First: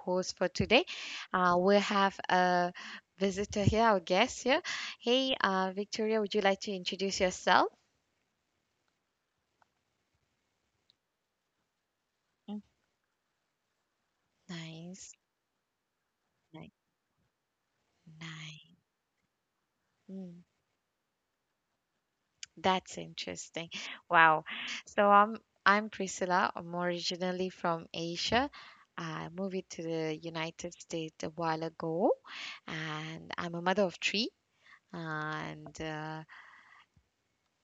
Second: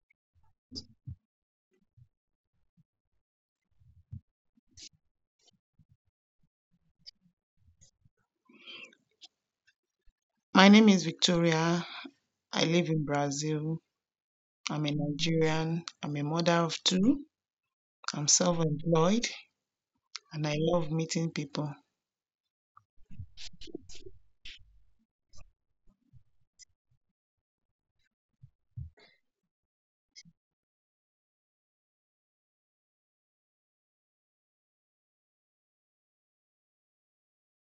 host for today. We have a visitor here, our guest here. Hey, Victoria, would you like to introduce yourself? My name is Victoria. Mm, I live in Brazil. I'm a nice, Nigerian. I'm a mother nice, of two. I'm self nice. employed Mm, and I love meeting people. that's interesting. Wow. So um, I'm Priscilla. I'm originally from Asia. I moved it to the United States a while ago, and I'm a mother of three. And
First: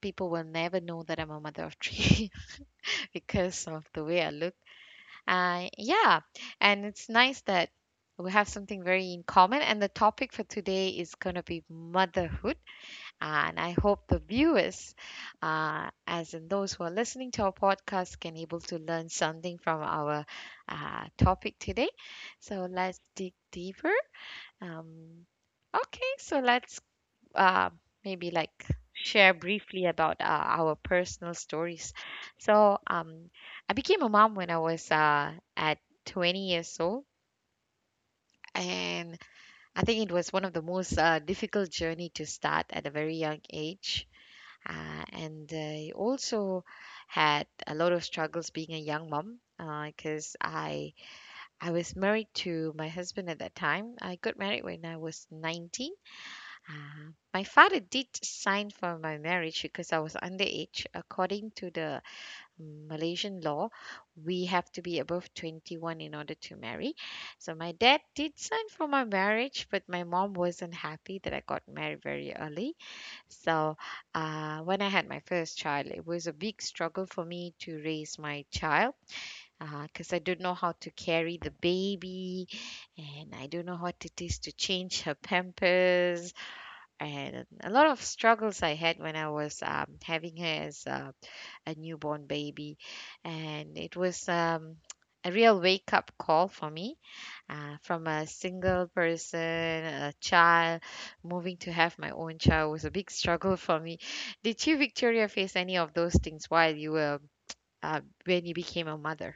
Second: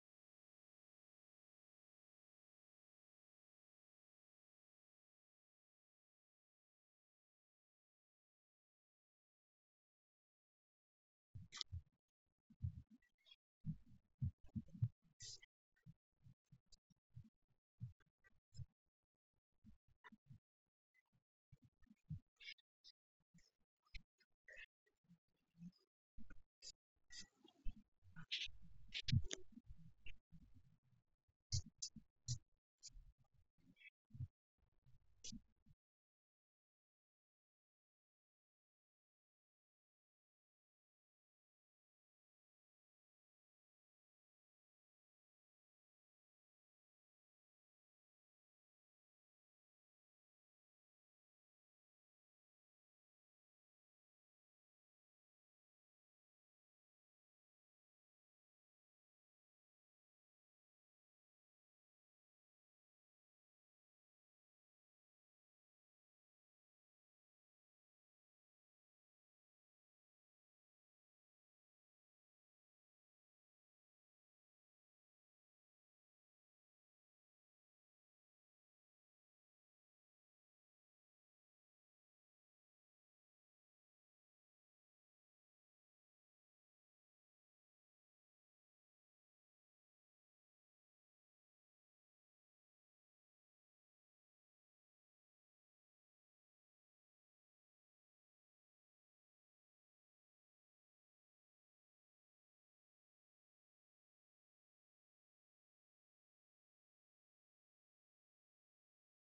People will never know that I'm a mother of three because of the way I look. Yeah, and it's nice that we have something very in common. And the topic for today is going to be motherhood. And I hope the viewers, as in those who are listening to our podcast, can able to learn something from our topic today. So let's dig deeper. Um, okay, so let's um, maybe share briefly about our personal stories. So um, I became a mom when I was at 20 years old, and I think it was one of the most difficult journey to start at a very young age. And I also had a lot of struggles being a young mom because I was married to my husband at that time. I got married when I was 19. Ah, my father did sign for my marriage because I was underage. According to the Malaysian law, we have to be above 21 in order to marry. So my dad did sign for my marriage, but my mom wasn't happy that I got married very early. So when I had my first child, it was a big struggle for me to raise my child. Because I don't know how to carry the baby, and I don't know what it is to change her pampers, and a lot of struggles I had when I was having her as a newborn baby. And it was a real wake up call for me from a single person, a child, moving to have my own child was a big struggle for me. Did you, Victoria, face any of those things while you were, uh, when you became a mother?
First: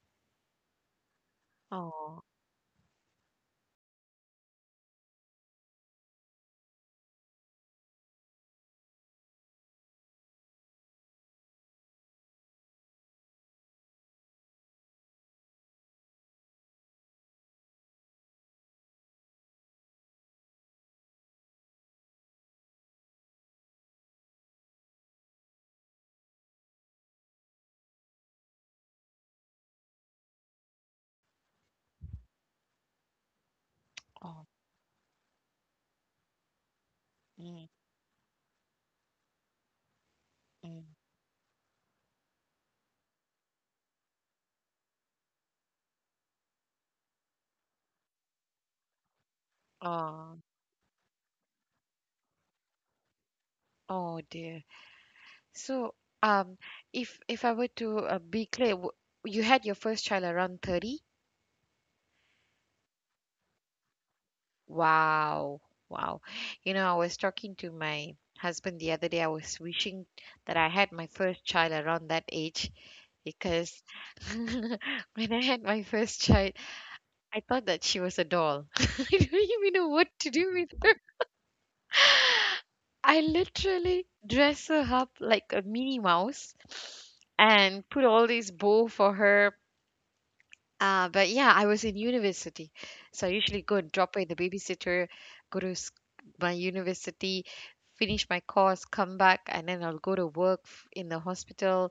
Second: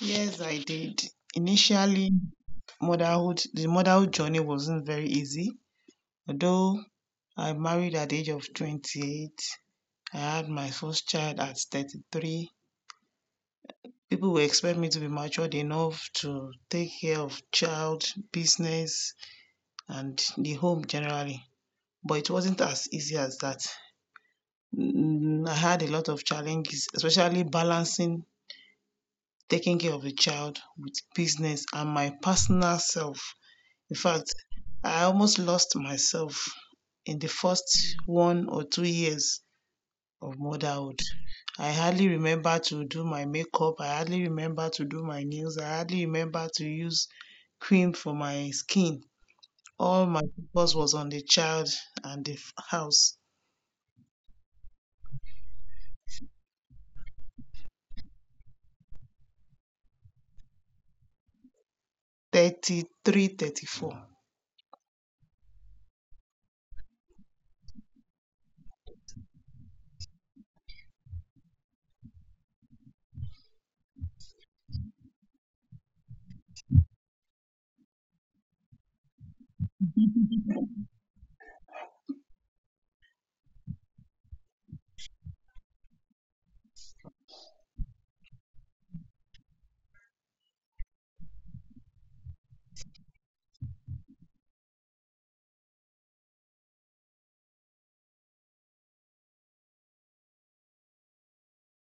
Yes, I did. Initially, Oh, motherhood journey wasn't very easy. Although I married at the age of 28, I had my first child at 33. People will expect me to be matured enough to take care of child, business, and the home generally. But it wasn't as easy as that. Mm, I had a lot of challenges, especially balancing taking care of a child with business and my personal self. In fact, oh, I almost lost myself in the mm, first 1 or 2 years of mm, motherhood. I hardly remember to do my makeup, I hardly remember to do my nails, I hardly remember to use cream for my skin. All my oh, focus was on the child and the house. oh, dear. So, um, if I were to be clear, you had your first child around 30? 33, 34. Wow. Wow. You know, I was talking to my husband the other day. I was wishing that I had my first child around that age because when I had my first child, I thought that she was a doll. I don't even know what to do with her. I literally dress her up like a Minnie Mouse and put all this bow for her. But yeah, I was in university. So I usually go and drop by the babysitter, go to s- my university, finish my course, come back, and then I'll go to work in the hospital.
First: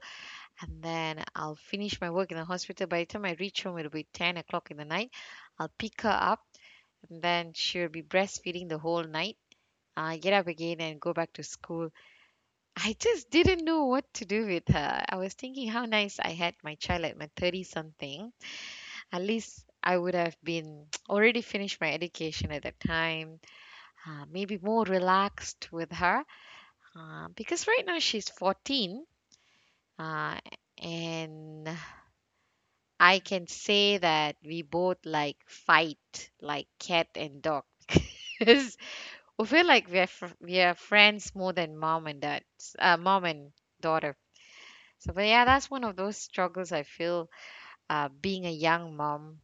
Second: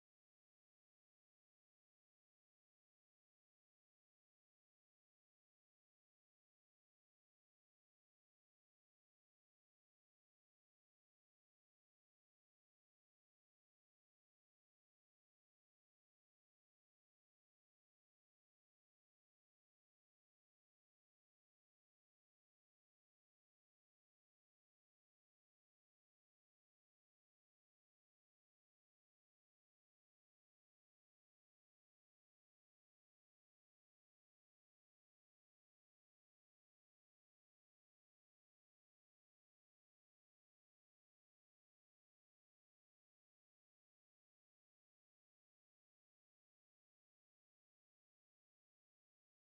And then I'll finish my work in the hospital. By the time I reach home, it'll be 10 o'clock in the night. I'll pick her up, and then she'll be breastfeeding the whole night. I get up again and go back to school. I just didn't know what to do with her. I was thinking how nice I had my child at my 30 something. At least I would have been already finished my education at that time, maybe more relaxed with her because right now she's 14. Uh, and I can say that we both like fight like cat and dog. 'Cause we feel like we are we are friends more than mom and dad, mom and daughter. So, but yeah, that's one of those struggles I feel being a young mom.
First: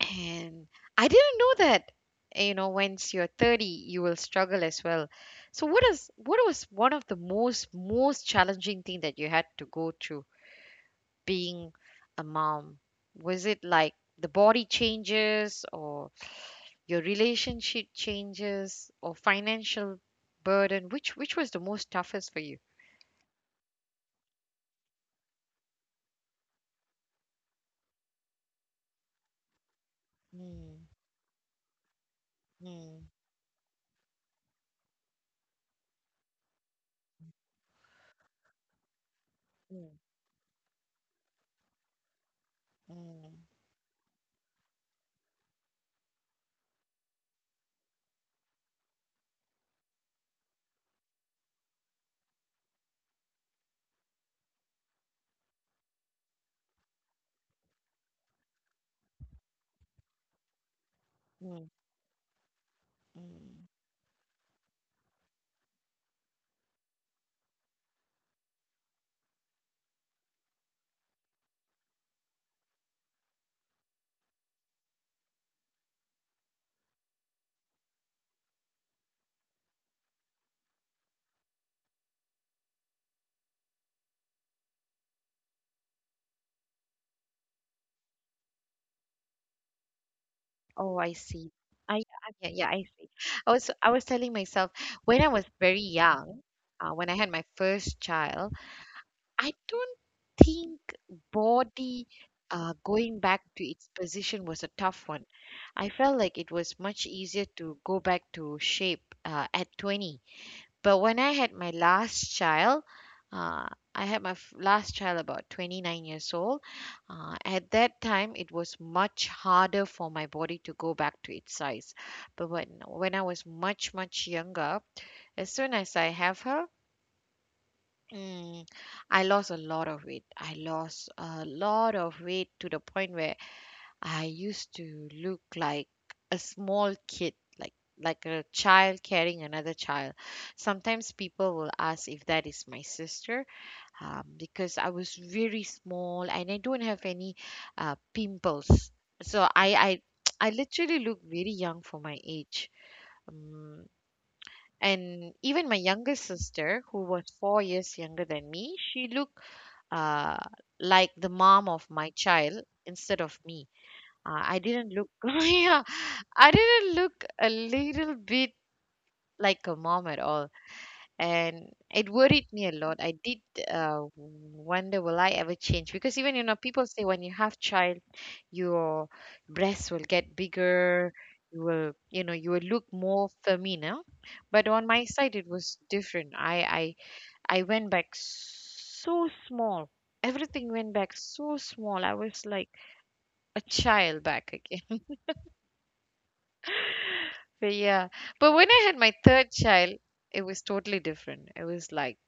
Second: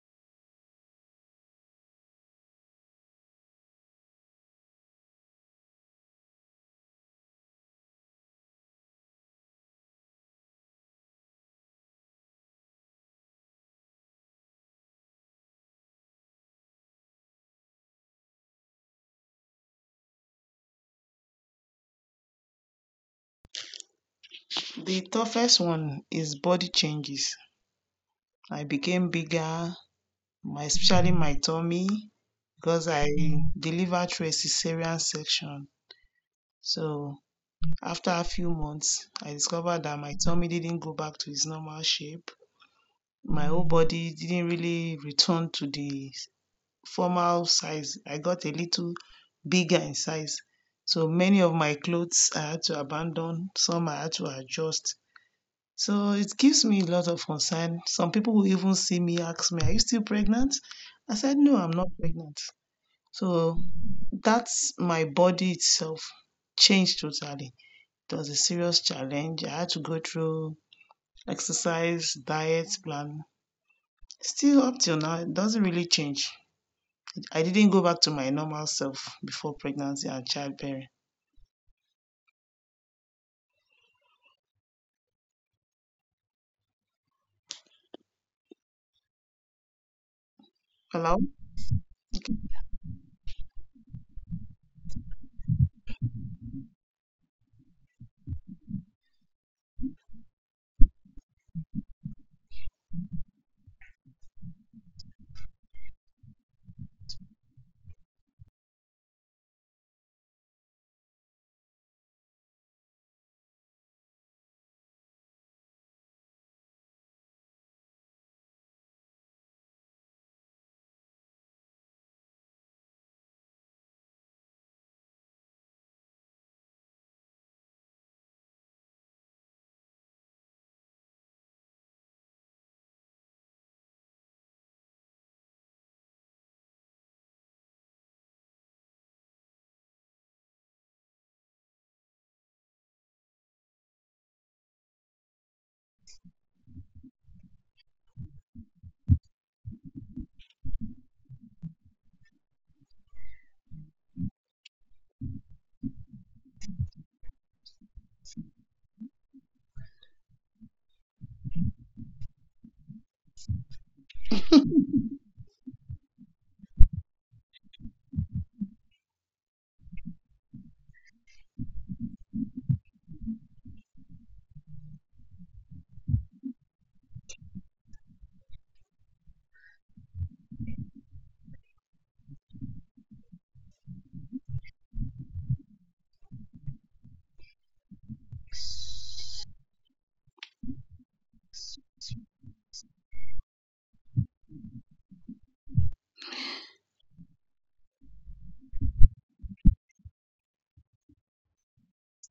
And I didn't know that, you know, once you're 30, you will struggle as well. So what is what was one of the most challenging thing that you had to go through being a mom? Was it like the body changes or your relationship changes or financial burden? Which was the most toughest for you? The toughest one is body changes. I became bigger, my Mm, especially my tummy because mm, I delivered through a cesarean section. So after a few months, I discovered mm, that my tummy didn't go back to its normal shape. My mm, whole body didn't really return to the former size. I got a little bigger in size. So many of my clothes I had to abandon, some I had to adjust. So it gives me a lot of concern. Some people will even see me ask me, are you still pregnant? I said, no, mm, I'm not pregnant. So mm. that's my body itself changed totally. It was a serious challenge. I had to go through exercise, diet plan. Still up till now, it doesn't really change. I didn't go back to my normal self before pregnancy and childbearing. Oh, I Hello? see. Yeah, yeah, I was I was telling myself when I was very young, when I had my first child, I don't think body going back to its position was a tough one. I felt like it was much easier to go back to shape at 20, but when I had my last child, uh, I had my last child about 29 years old. At that time, it was much harder for my body to go back to its size. But when I was much, much younger, as soon as I have her, mm, I lost a lot of weight. I lost a lot of weight to the point where I used to look like a small kid, like like a child carrying another child. Sometimes people will ask if that is my sister, because I was very small and I don't have any pimples. So I I literally look very young for my age. Um, and even my younger sister, who was 4 years younger than me, she looked uh, like the mom of my child instead of me. I didn't look, yeah, I didn't look a little bit like a mom at all, and it worried me a lot. I did wonder, will I ever change? Because even, you know, people say when you have child, your breasts will get bigger. You know, you will look more feminine. Huh? But on my side, it was different. I went back so small. Everything went back so small. I was like a child back again. But yeah, but when I had my third child, it was totally different. It was like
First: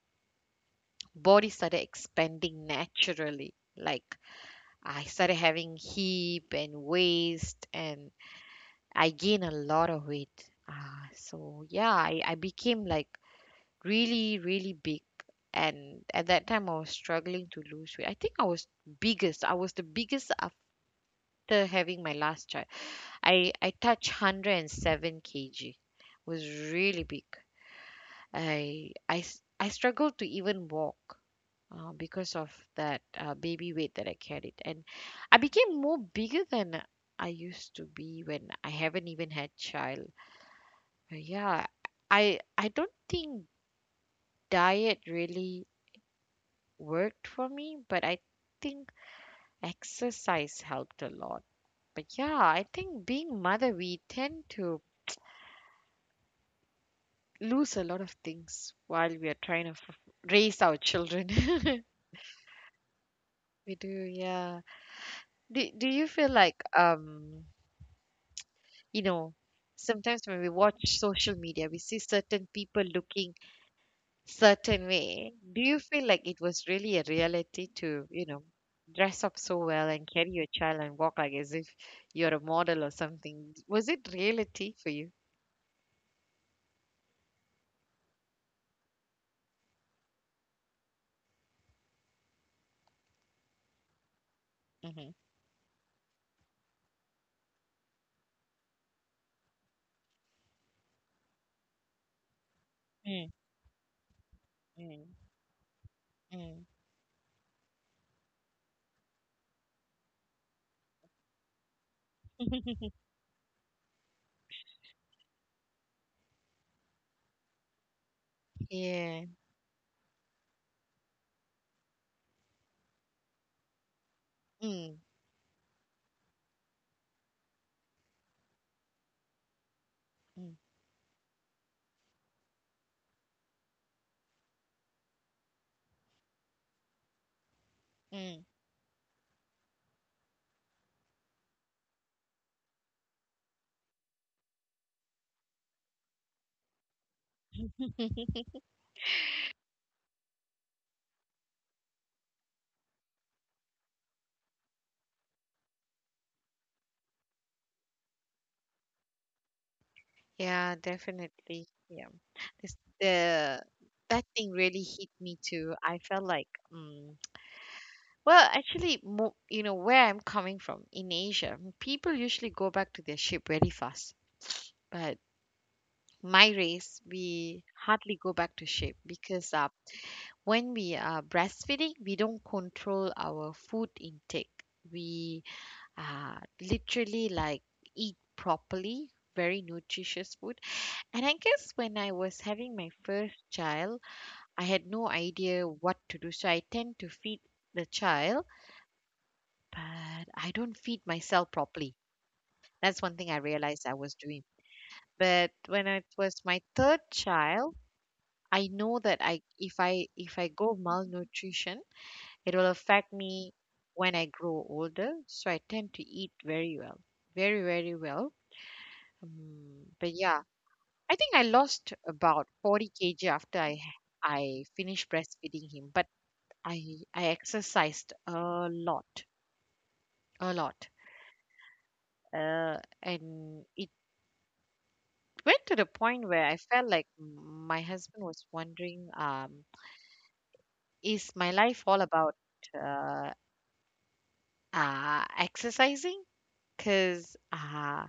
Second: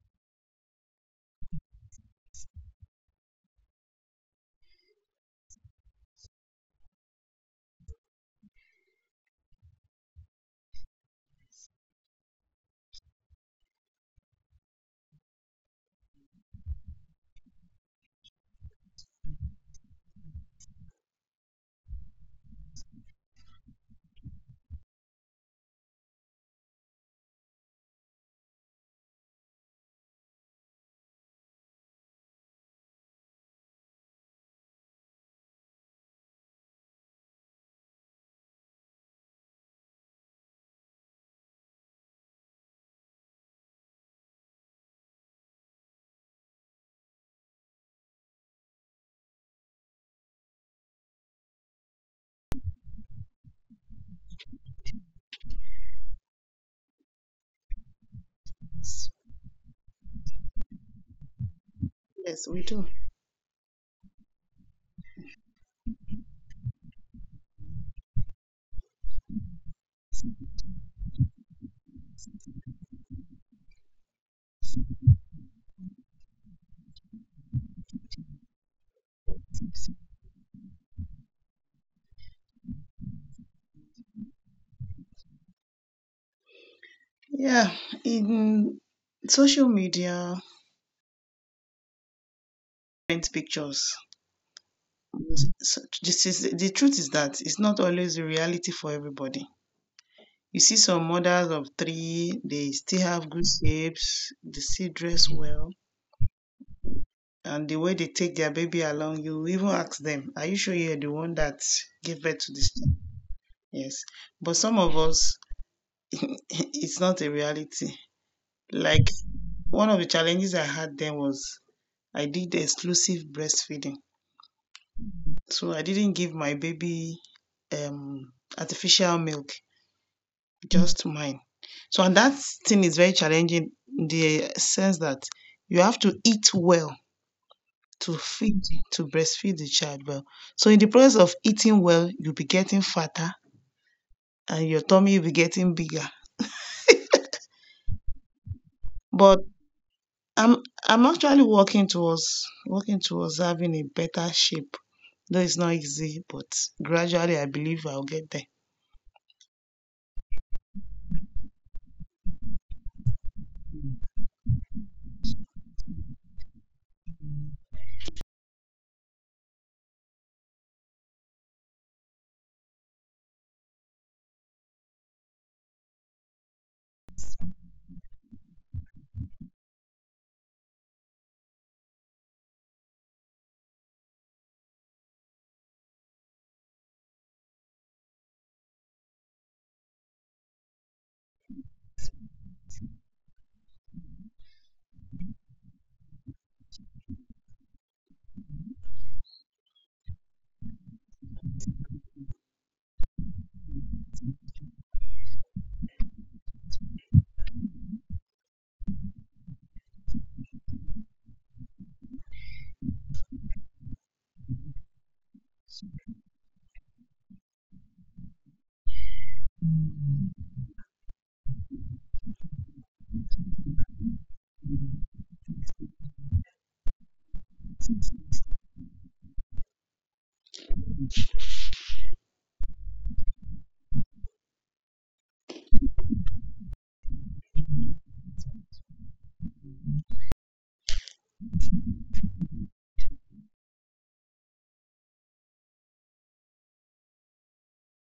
body started expanding naturally. Like I started having hip and waist, and I gained a lot of weight. Ah, so yeah, I became like really, really big. And at that time, I was struggling to lose weight. I think I was biggest. I was the biggest after having my last child. I touched 107 kg. Was really big. I struggled to even walk because of that baby weight that I carried, and I became more bigger than I used to be when I haven't even had child. Yeah, I don't think diet really worked for me, but I think exercise helped a lot. But yeah, I think being mother, we tend to lose a lot of things while we are trying to raise our children. Yes, we do. We do, yeah. Do you feel like you know, sometimes when we watch social media we see certain people looking certain way. Do you feel like it was really a reality to, you know, dress up so well and carry your child and walk like as if you're a model or something? Was it reality for you? Yeah, in social media, print pictures. Mm-hmm. So this is the truth is that it's not always a reality for everybody. You see some mothers of three, they still have Mm, good shapes, they still mm, dress well, mm. and the way they take their baby along, you even ask them, are you sure you're the one that gave birth to this child? Yes. But some of us it's not a reality. Like Yeah. one of the challenges I had then was I did exclusive breastfeeding. Mm, So I didn't give my baby um, artificial milk. mm, Just mine. So, and that thing is very challenging in the sense that you have to eat well to feed, to breastfeed the child well. So, in the process of eating well, you'll be getting fatter and your tummy will be getting bigger. mm. But I'm I'm actually working towards having a better shape. Though it's not easy, but gradually I believe I'll get there. Yeah, definitely. Yeah. This, the that thing really hit me too. I felt like mm. Well, actually, mo you know, where I'm coming from in Asia, people usually go back to their ship very fast. But my race, we hardly go back to ship because when we are breastfeeding, we don't control our food intake. We literally like eat properly, very nutritious food. And I guess when I was having my first child, I had no idea what to do. So I tend to feed the child. But I don't feed myself properly. That's one thing I realized I was doing. But when it was my third child, I know that I if I if I go malnutrition, it will affect me when I grow older. So I tend to eat very well, very very well. But yeah, I think I lost about 40 kg after I finished breastfeeding him. But I I exercised a lot, and it went to the point where I felt like my husband was wondering, is my life all about uh, exercising? Because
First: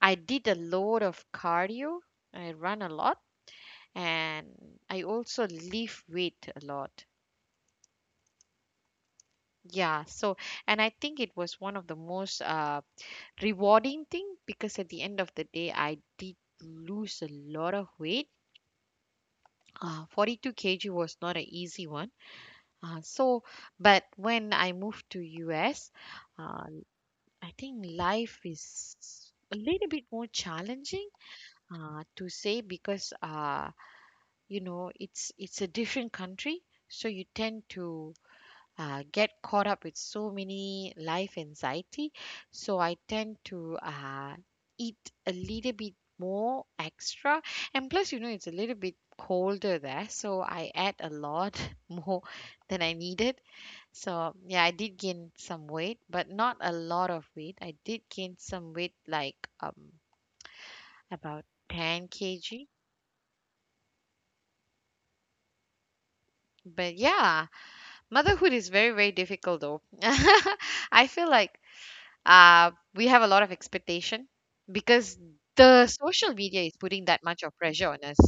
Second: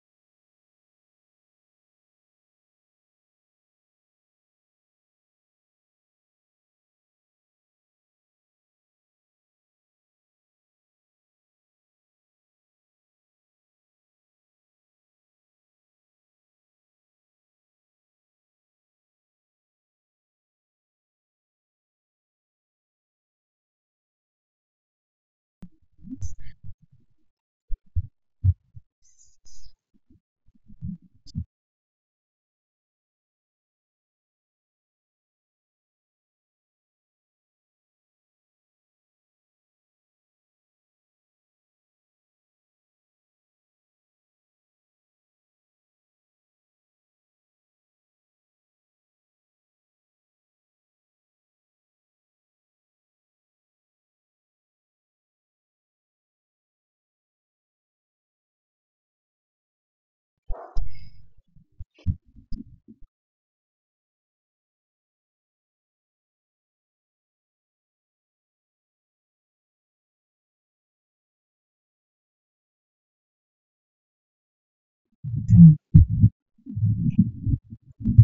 I did a load of cardio, I run a lot, and I also lift weight a lot. Yeah, so and I think it was one of the most rewarding thing because at the end of the day, I did lose a lot of weight. 42 kg was not an easy one. Uh, so, but when I moved to US, uh, I think life is a little bit more challenging to say because you know it's a different country, so you tend to get caught up with so many life anxiety. So I tend to eat a little bit more extra, and plus you know it's a little bit colder there, so I add a lot more than I needed so, yeah, I did gain some weight, but not a lot of weight. I did gain some weight, like um about 10 kg. But yeah, motherhood is very, very difficult though. I feel like we have a lot of expectation because the social media is putting that much of pressure on us.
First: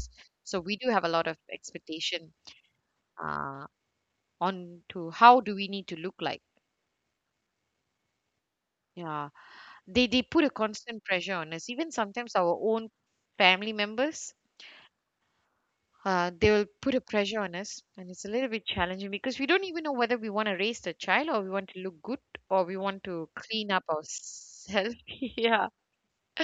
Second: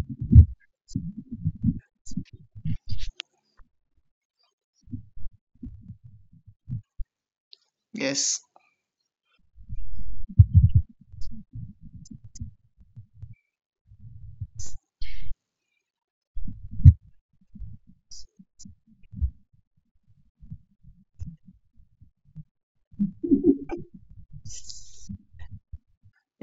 So we do have a lot of expectation uh on to how do we need to look like. Yes, Yeah. They put a constant pressure on us, even sometimes our own family members, they will put a pressure on us, and it's a little bit challenging because we don't even know whether we want to raise the child or we want to look good or we want to clean up ourselves. Yeah.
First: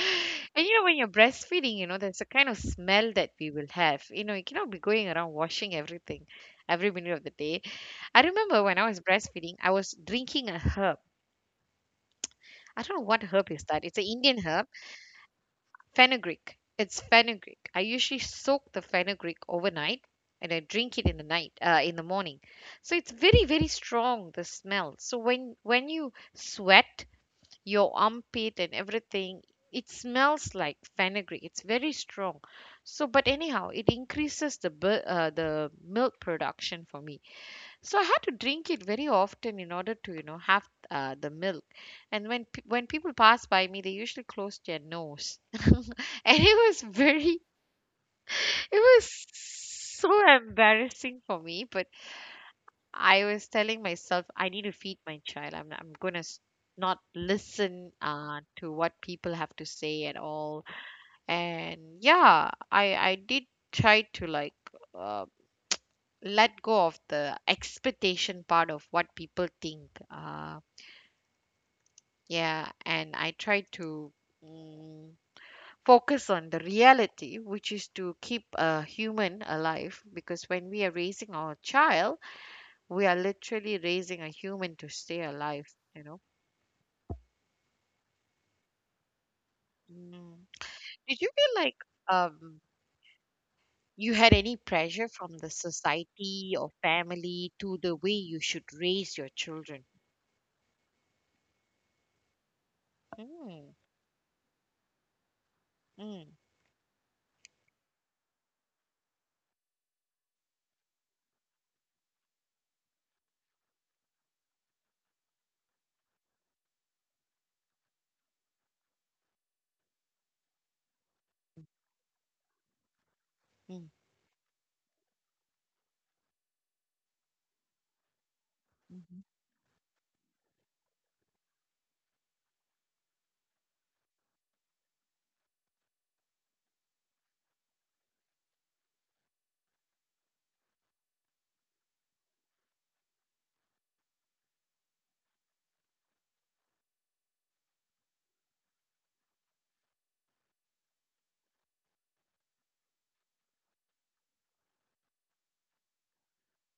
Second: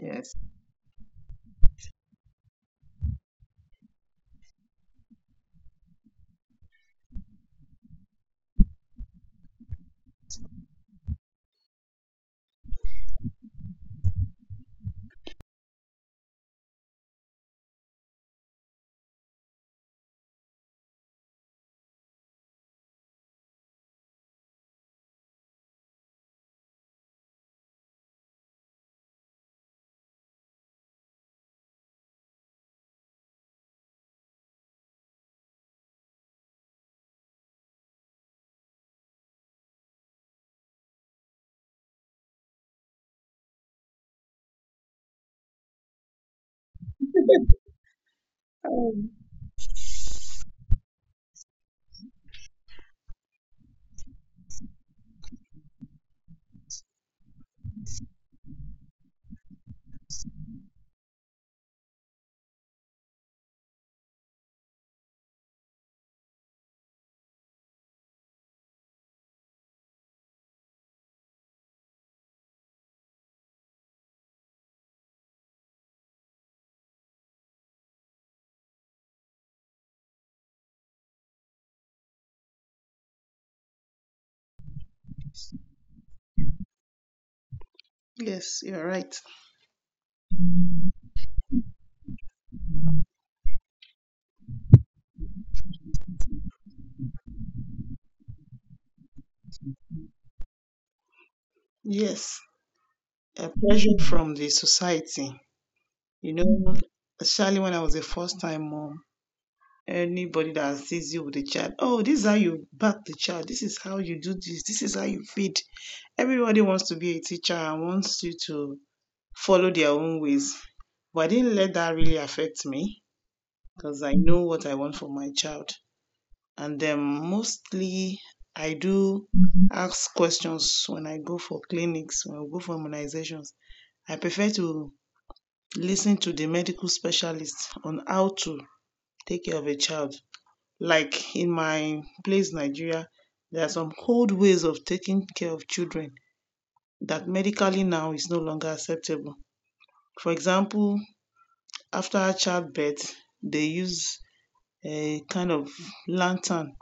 yes. And you know when you're breastfeeding, you know there's a kind of smell that we will have. You know, you cannot be going around washing everything every minute of the day. I remember when I was breastfeeding, I was drinking a herb. I don't know what herb is that. It's an Indian herb. Fenugreek. It's fenugreek. I usually soak the fenugreek overnight and I drink it in the night, in the morning. So it's very, very strong, the smell. So when you sweat, your armpit and everything, it smells like fenugreek. It's very strong. So, but anyhow, it increases the the milk production for me. So I had to drink it very often in order to, you know, have the milk. And when when people pass by me, they usually close their nose. And it was very, it Um, was so embarrassing for me. But I was telling myself, I need to feed my child. I'm not listen to what people have to say at all. And yeah, I did try to like. Uh, Let go of the expectation part of what people think. Yeah, and I try to mm, focus on the reality, which is to keep a human alive. Because when we are raising our child, we are literally raising a human to stay alive, you know. yes, you're right. Mm. Did you feel like um, you had any pressure from the society or family to the way you should raise your children? Yes, a Mm. pressure from the society. You Mm. know, especially when I was a first time mom, anybody that sees you with a child, oh, this is how you back the child, this is how you do this, this is how you feed. Everybody wants to be a teacher and wants you to follow their own ways. But I didn't Mm. let that really affect me because I know what I want for my child. And then mostly I do Mhm. ask questions when I go for clinics, when I go for immunizations. I prefer to listen to the medical specialist on how to take care of a child. Like in my place, Nigeria, there are some old ways of taking care of children that medically now is no longer acceptable. For example, after childbirth, they use a kind of lantern.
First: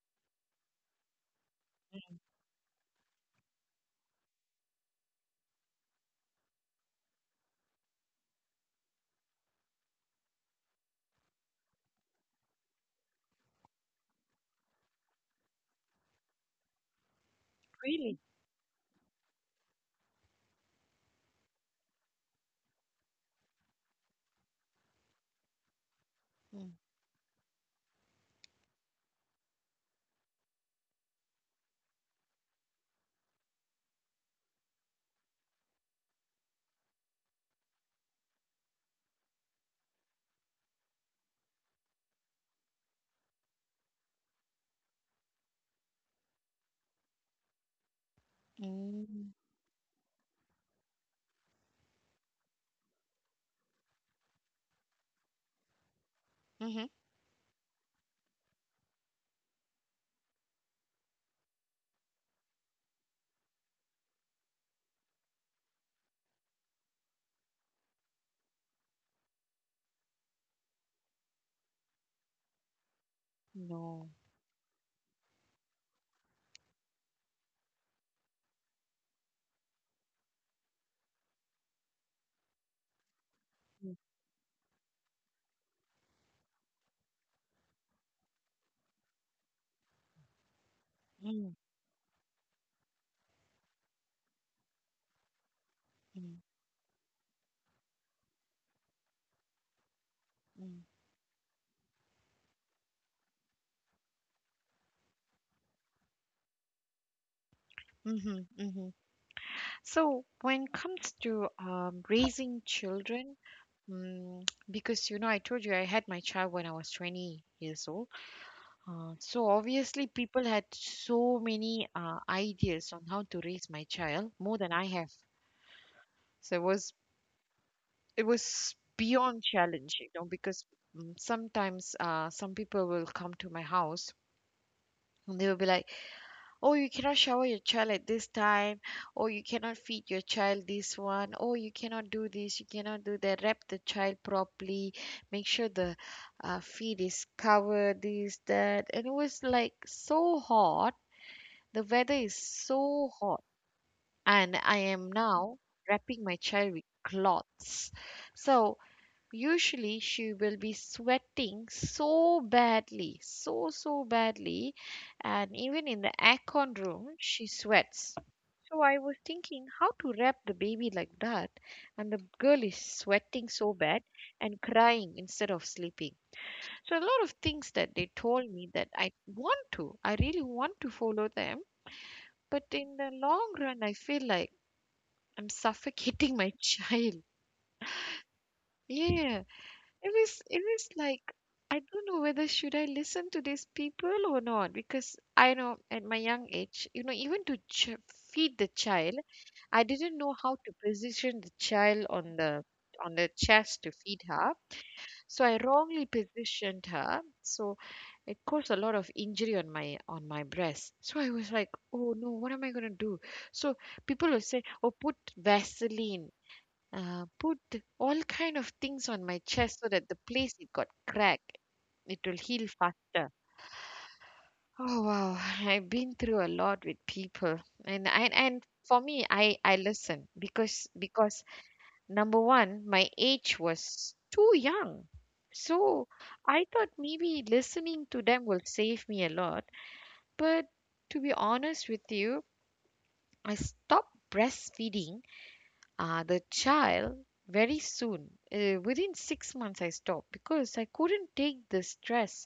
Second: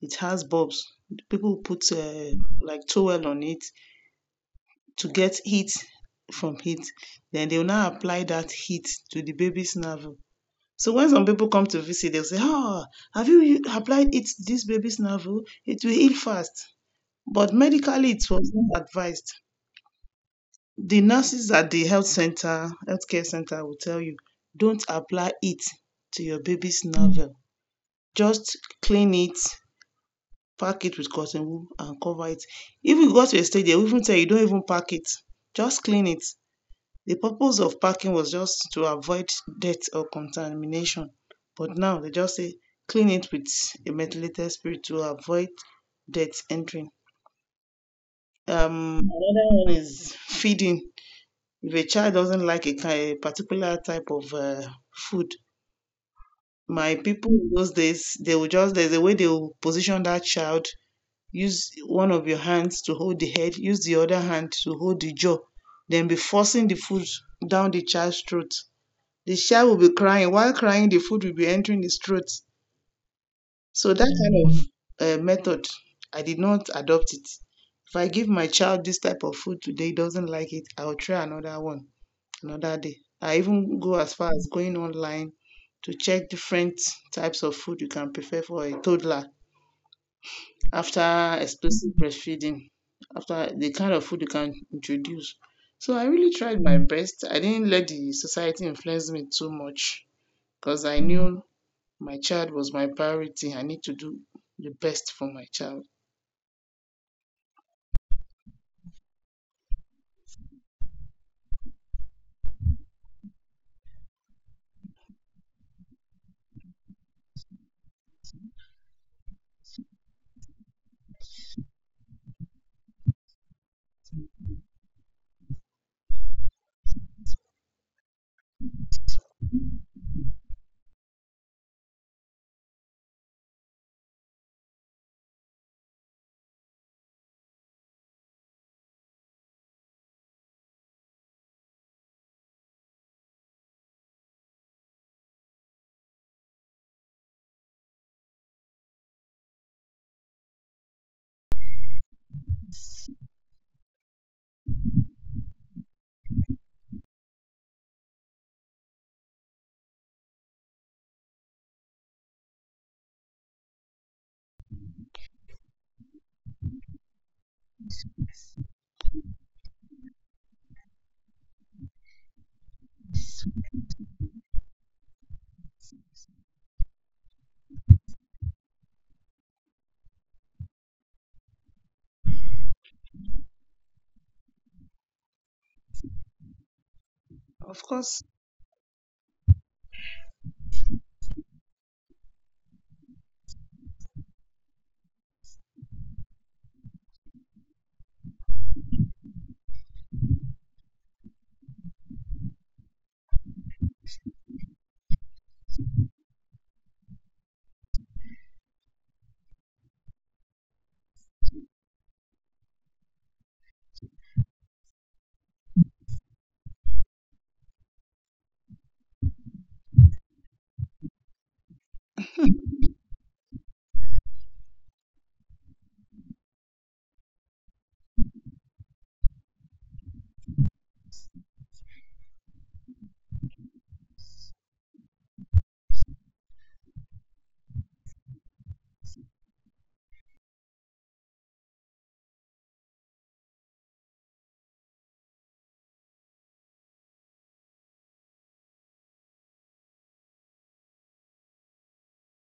It has bulbs. People put like towel on it to get heat from heat. Then they will now apply that heat to the baby's navel. So when some people come to visit, they'll say, "Ah, have you applied it to this baby's navel? It will heal fast." But medically, Really? it was not advised. The nurses at the health center, healthcare center, will tell you, "Don't apply it to your Mm. baby's navel. Just clean it, pack it with cotton wool, and cover it." If you go to a stage, they will even tell you, "Don't even pack it. Just clean it." The purpose of packing was just to avoid death or contamination. But now they just say clean it with a methylated spirit to avoid death entering. Mm. Another one is feeding. If a child doesn't like a particular type of food, Mhm. my people in those days, they will just, there's a way they will position that child, use one of your hands to hold the head, use the other hand to hold the jaw, then be forcing the food down the child's throat. The child will be crying. While crying, the food will be entering his throat. So that No. kind of method, I did not adopt it. If I give my child this type of food today, he doesn't like it, I'll try another one another day. I even Mm. go as far as going online to check different types of food you can prepare for a toddler after Mm. exclusive breastfeeding, after the kind of food you can introduce. So I Mm. really tried my best. I didn't let the society influence me too much Mm. because I knew my child was my priority. I need to do the best for my child. Hmm, hmm. So when comes to raising children, mm, because you know, I told you I had my child when I was 20 years old. So obviously, people had so many ideas on how to raise my child more than I have. So it was, it was beyond challenge, you know, because sometimes some people will come to my house and they will be like, oh, you cannot shower your child at this time. Oh, you cannot feed your child this one. Oh, you cannot do this, you cannot do that. Wrap the child properly, make sure the feed is covered, this, that. And it was like so hot, the weather is so hot, and I am now wrapping my child with cloths. So usually, she will be sweating so badly, so, so badly. And even in the aircon room, she sweats. So I was thinking how to wrap the baby like that, and the girl is sweating so bad and crying instead of sleeping. So a lot of things that they told me that I want to, I really want to follow them, but in the long run, I feel like I'm suffocating my child. Of course, Yeah. It was like, I don't know whether should I listen to these people or not, because I know at my young age, you know, even to feed the child, I didn't know how to position the child on the chest to feed her. So I wrongly positioned her. So it caused a lot of injury on my breast. So I was like, oh no, what am I gonna do? So people will say, oh, put Vaseline, put all kind of things on my chest so that the place it got cracked, it will heal faster. Oh wow. I've been through a lot with people. And for me, I listen, because number one, my age was too young. So I thought maybe listening to them will save me a lot. But to be honest with you, I stopped breastfeeding the child very soon. Within 6 months, I stopped because I couldn't take the stress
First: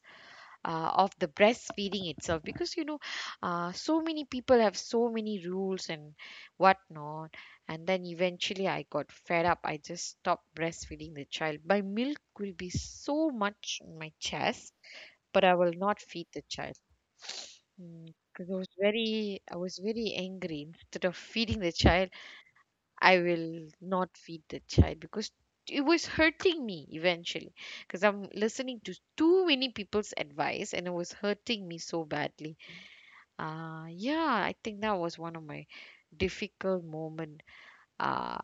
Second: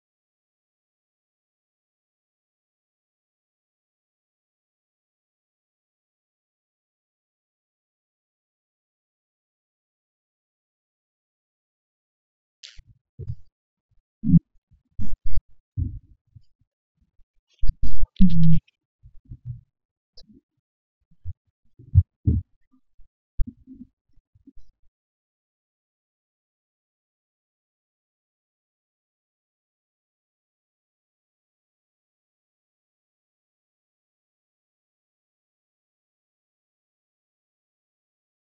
of the breastfeeding itself. Because you know, so many people have so many rules and whatnot. And then eventually, I got fed up. I just stopped breastfeeding the child. My milk will be so much in my chest, but I will not feed the child. Because I was very angry. Instead of feeding the child, I will not feed the child because it was hurting me eventually, because I'm listening to too many people's advice and it was hurting me so badly. Yeah, I think that was one of my difficult moment uh,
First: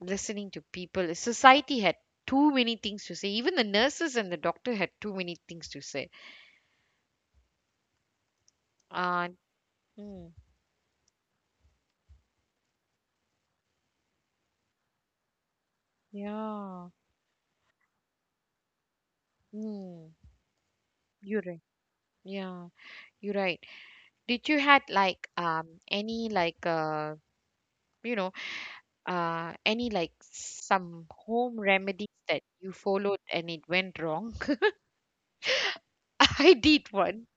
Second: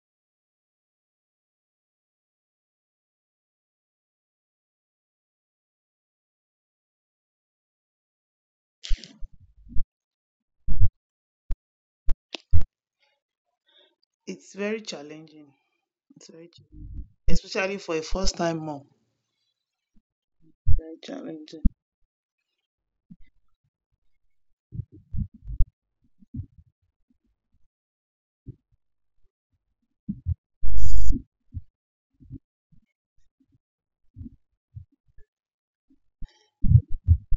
listening to people. Society had too many things to say. Even the nurses and the doctor had too many things to say. Uh, mm, it's very challenging. It's very yeah, challenging, especially for a first-time mom. mm, Very you're right. challenging. Yeah, you're right. Did you had like any like you know, any like some home remedies that you followed and it went wrong? I did one.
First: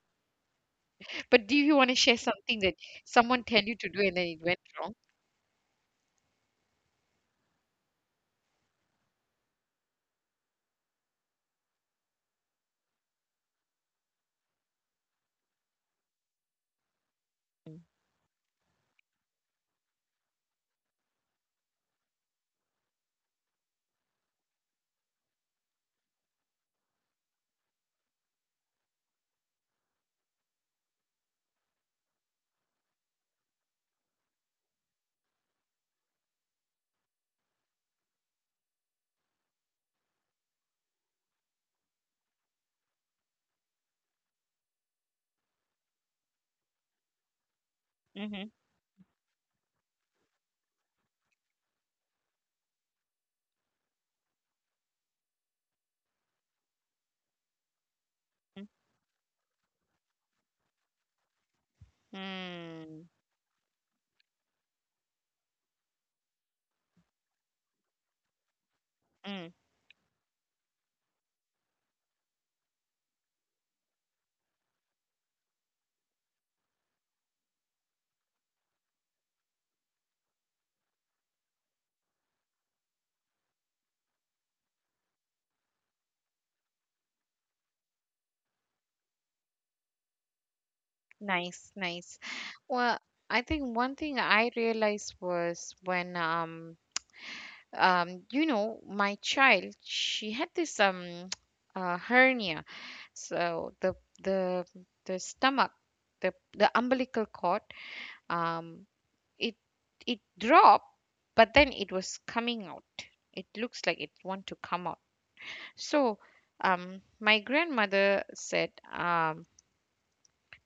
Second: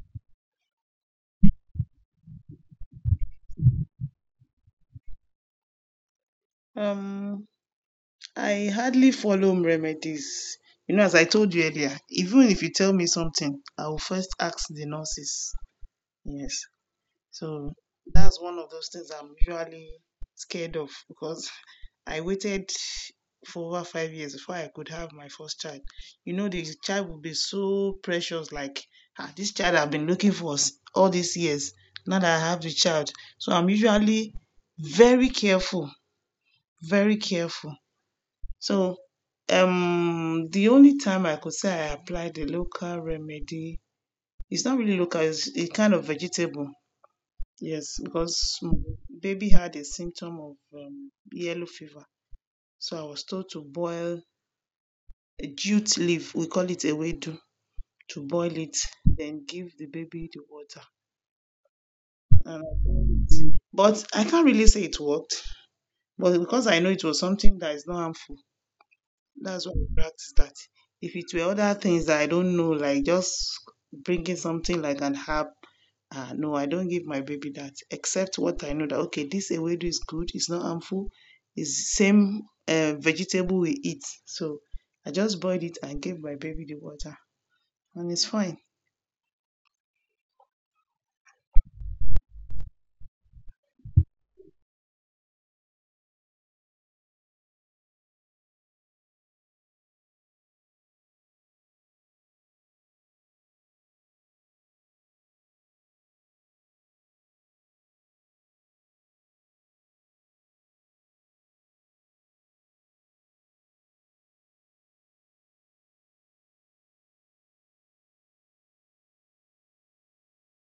But do you want to share something that someone tell you to do and then it went wrong? Um, I hardly follow remedies. You know, as I told you earlier, even if you tell me something, I will first ask the nurses. Yes, so Mm. that's one of those things I'm usually scared of because I waited for over 5 years before I could have my first child. You know, the child will be so precious, like, ah, this child I've been looking for all these years. Now that I have the child. So I'm usually very careful, very careful. So the only time I could say I applied the local remedy, it's not really local, it's a kind of vegetable. Yes, Mm-hmm. because my baby had a symptom of yellow fever. So I was told to boil a jute leaf, we call it a wedu, to boil it, then give the baby the water. Um, Mm. but I can't really say it worked, but because I know it was something that is not harmful. Mm. That's why I practice that. If it were other things that I don't know, like just bringing something like an app, ah, no, I don't give my baby that. Except what I know that okay, this ewedu is good, it's not harmful, it's same vegetable we eat. So I just boiled it and gave my baby the water, and it's fine. Nice, nice. Well, I think one thing I realized was when you know, my child, she had this hernia. So the the stomach, the umbilical cord, um it, it dropped, but then it was coming out. It looks like it want to come out. So my grandmother said, um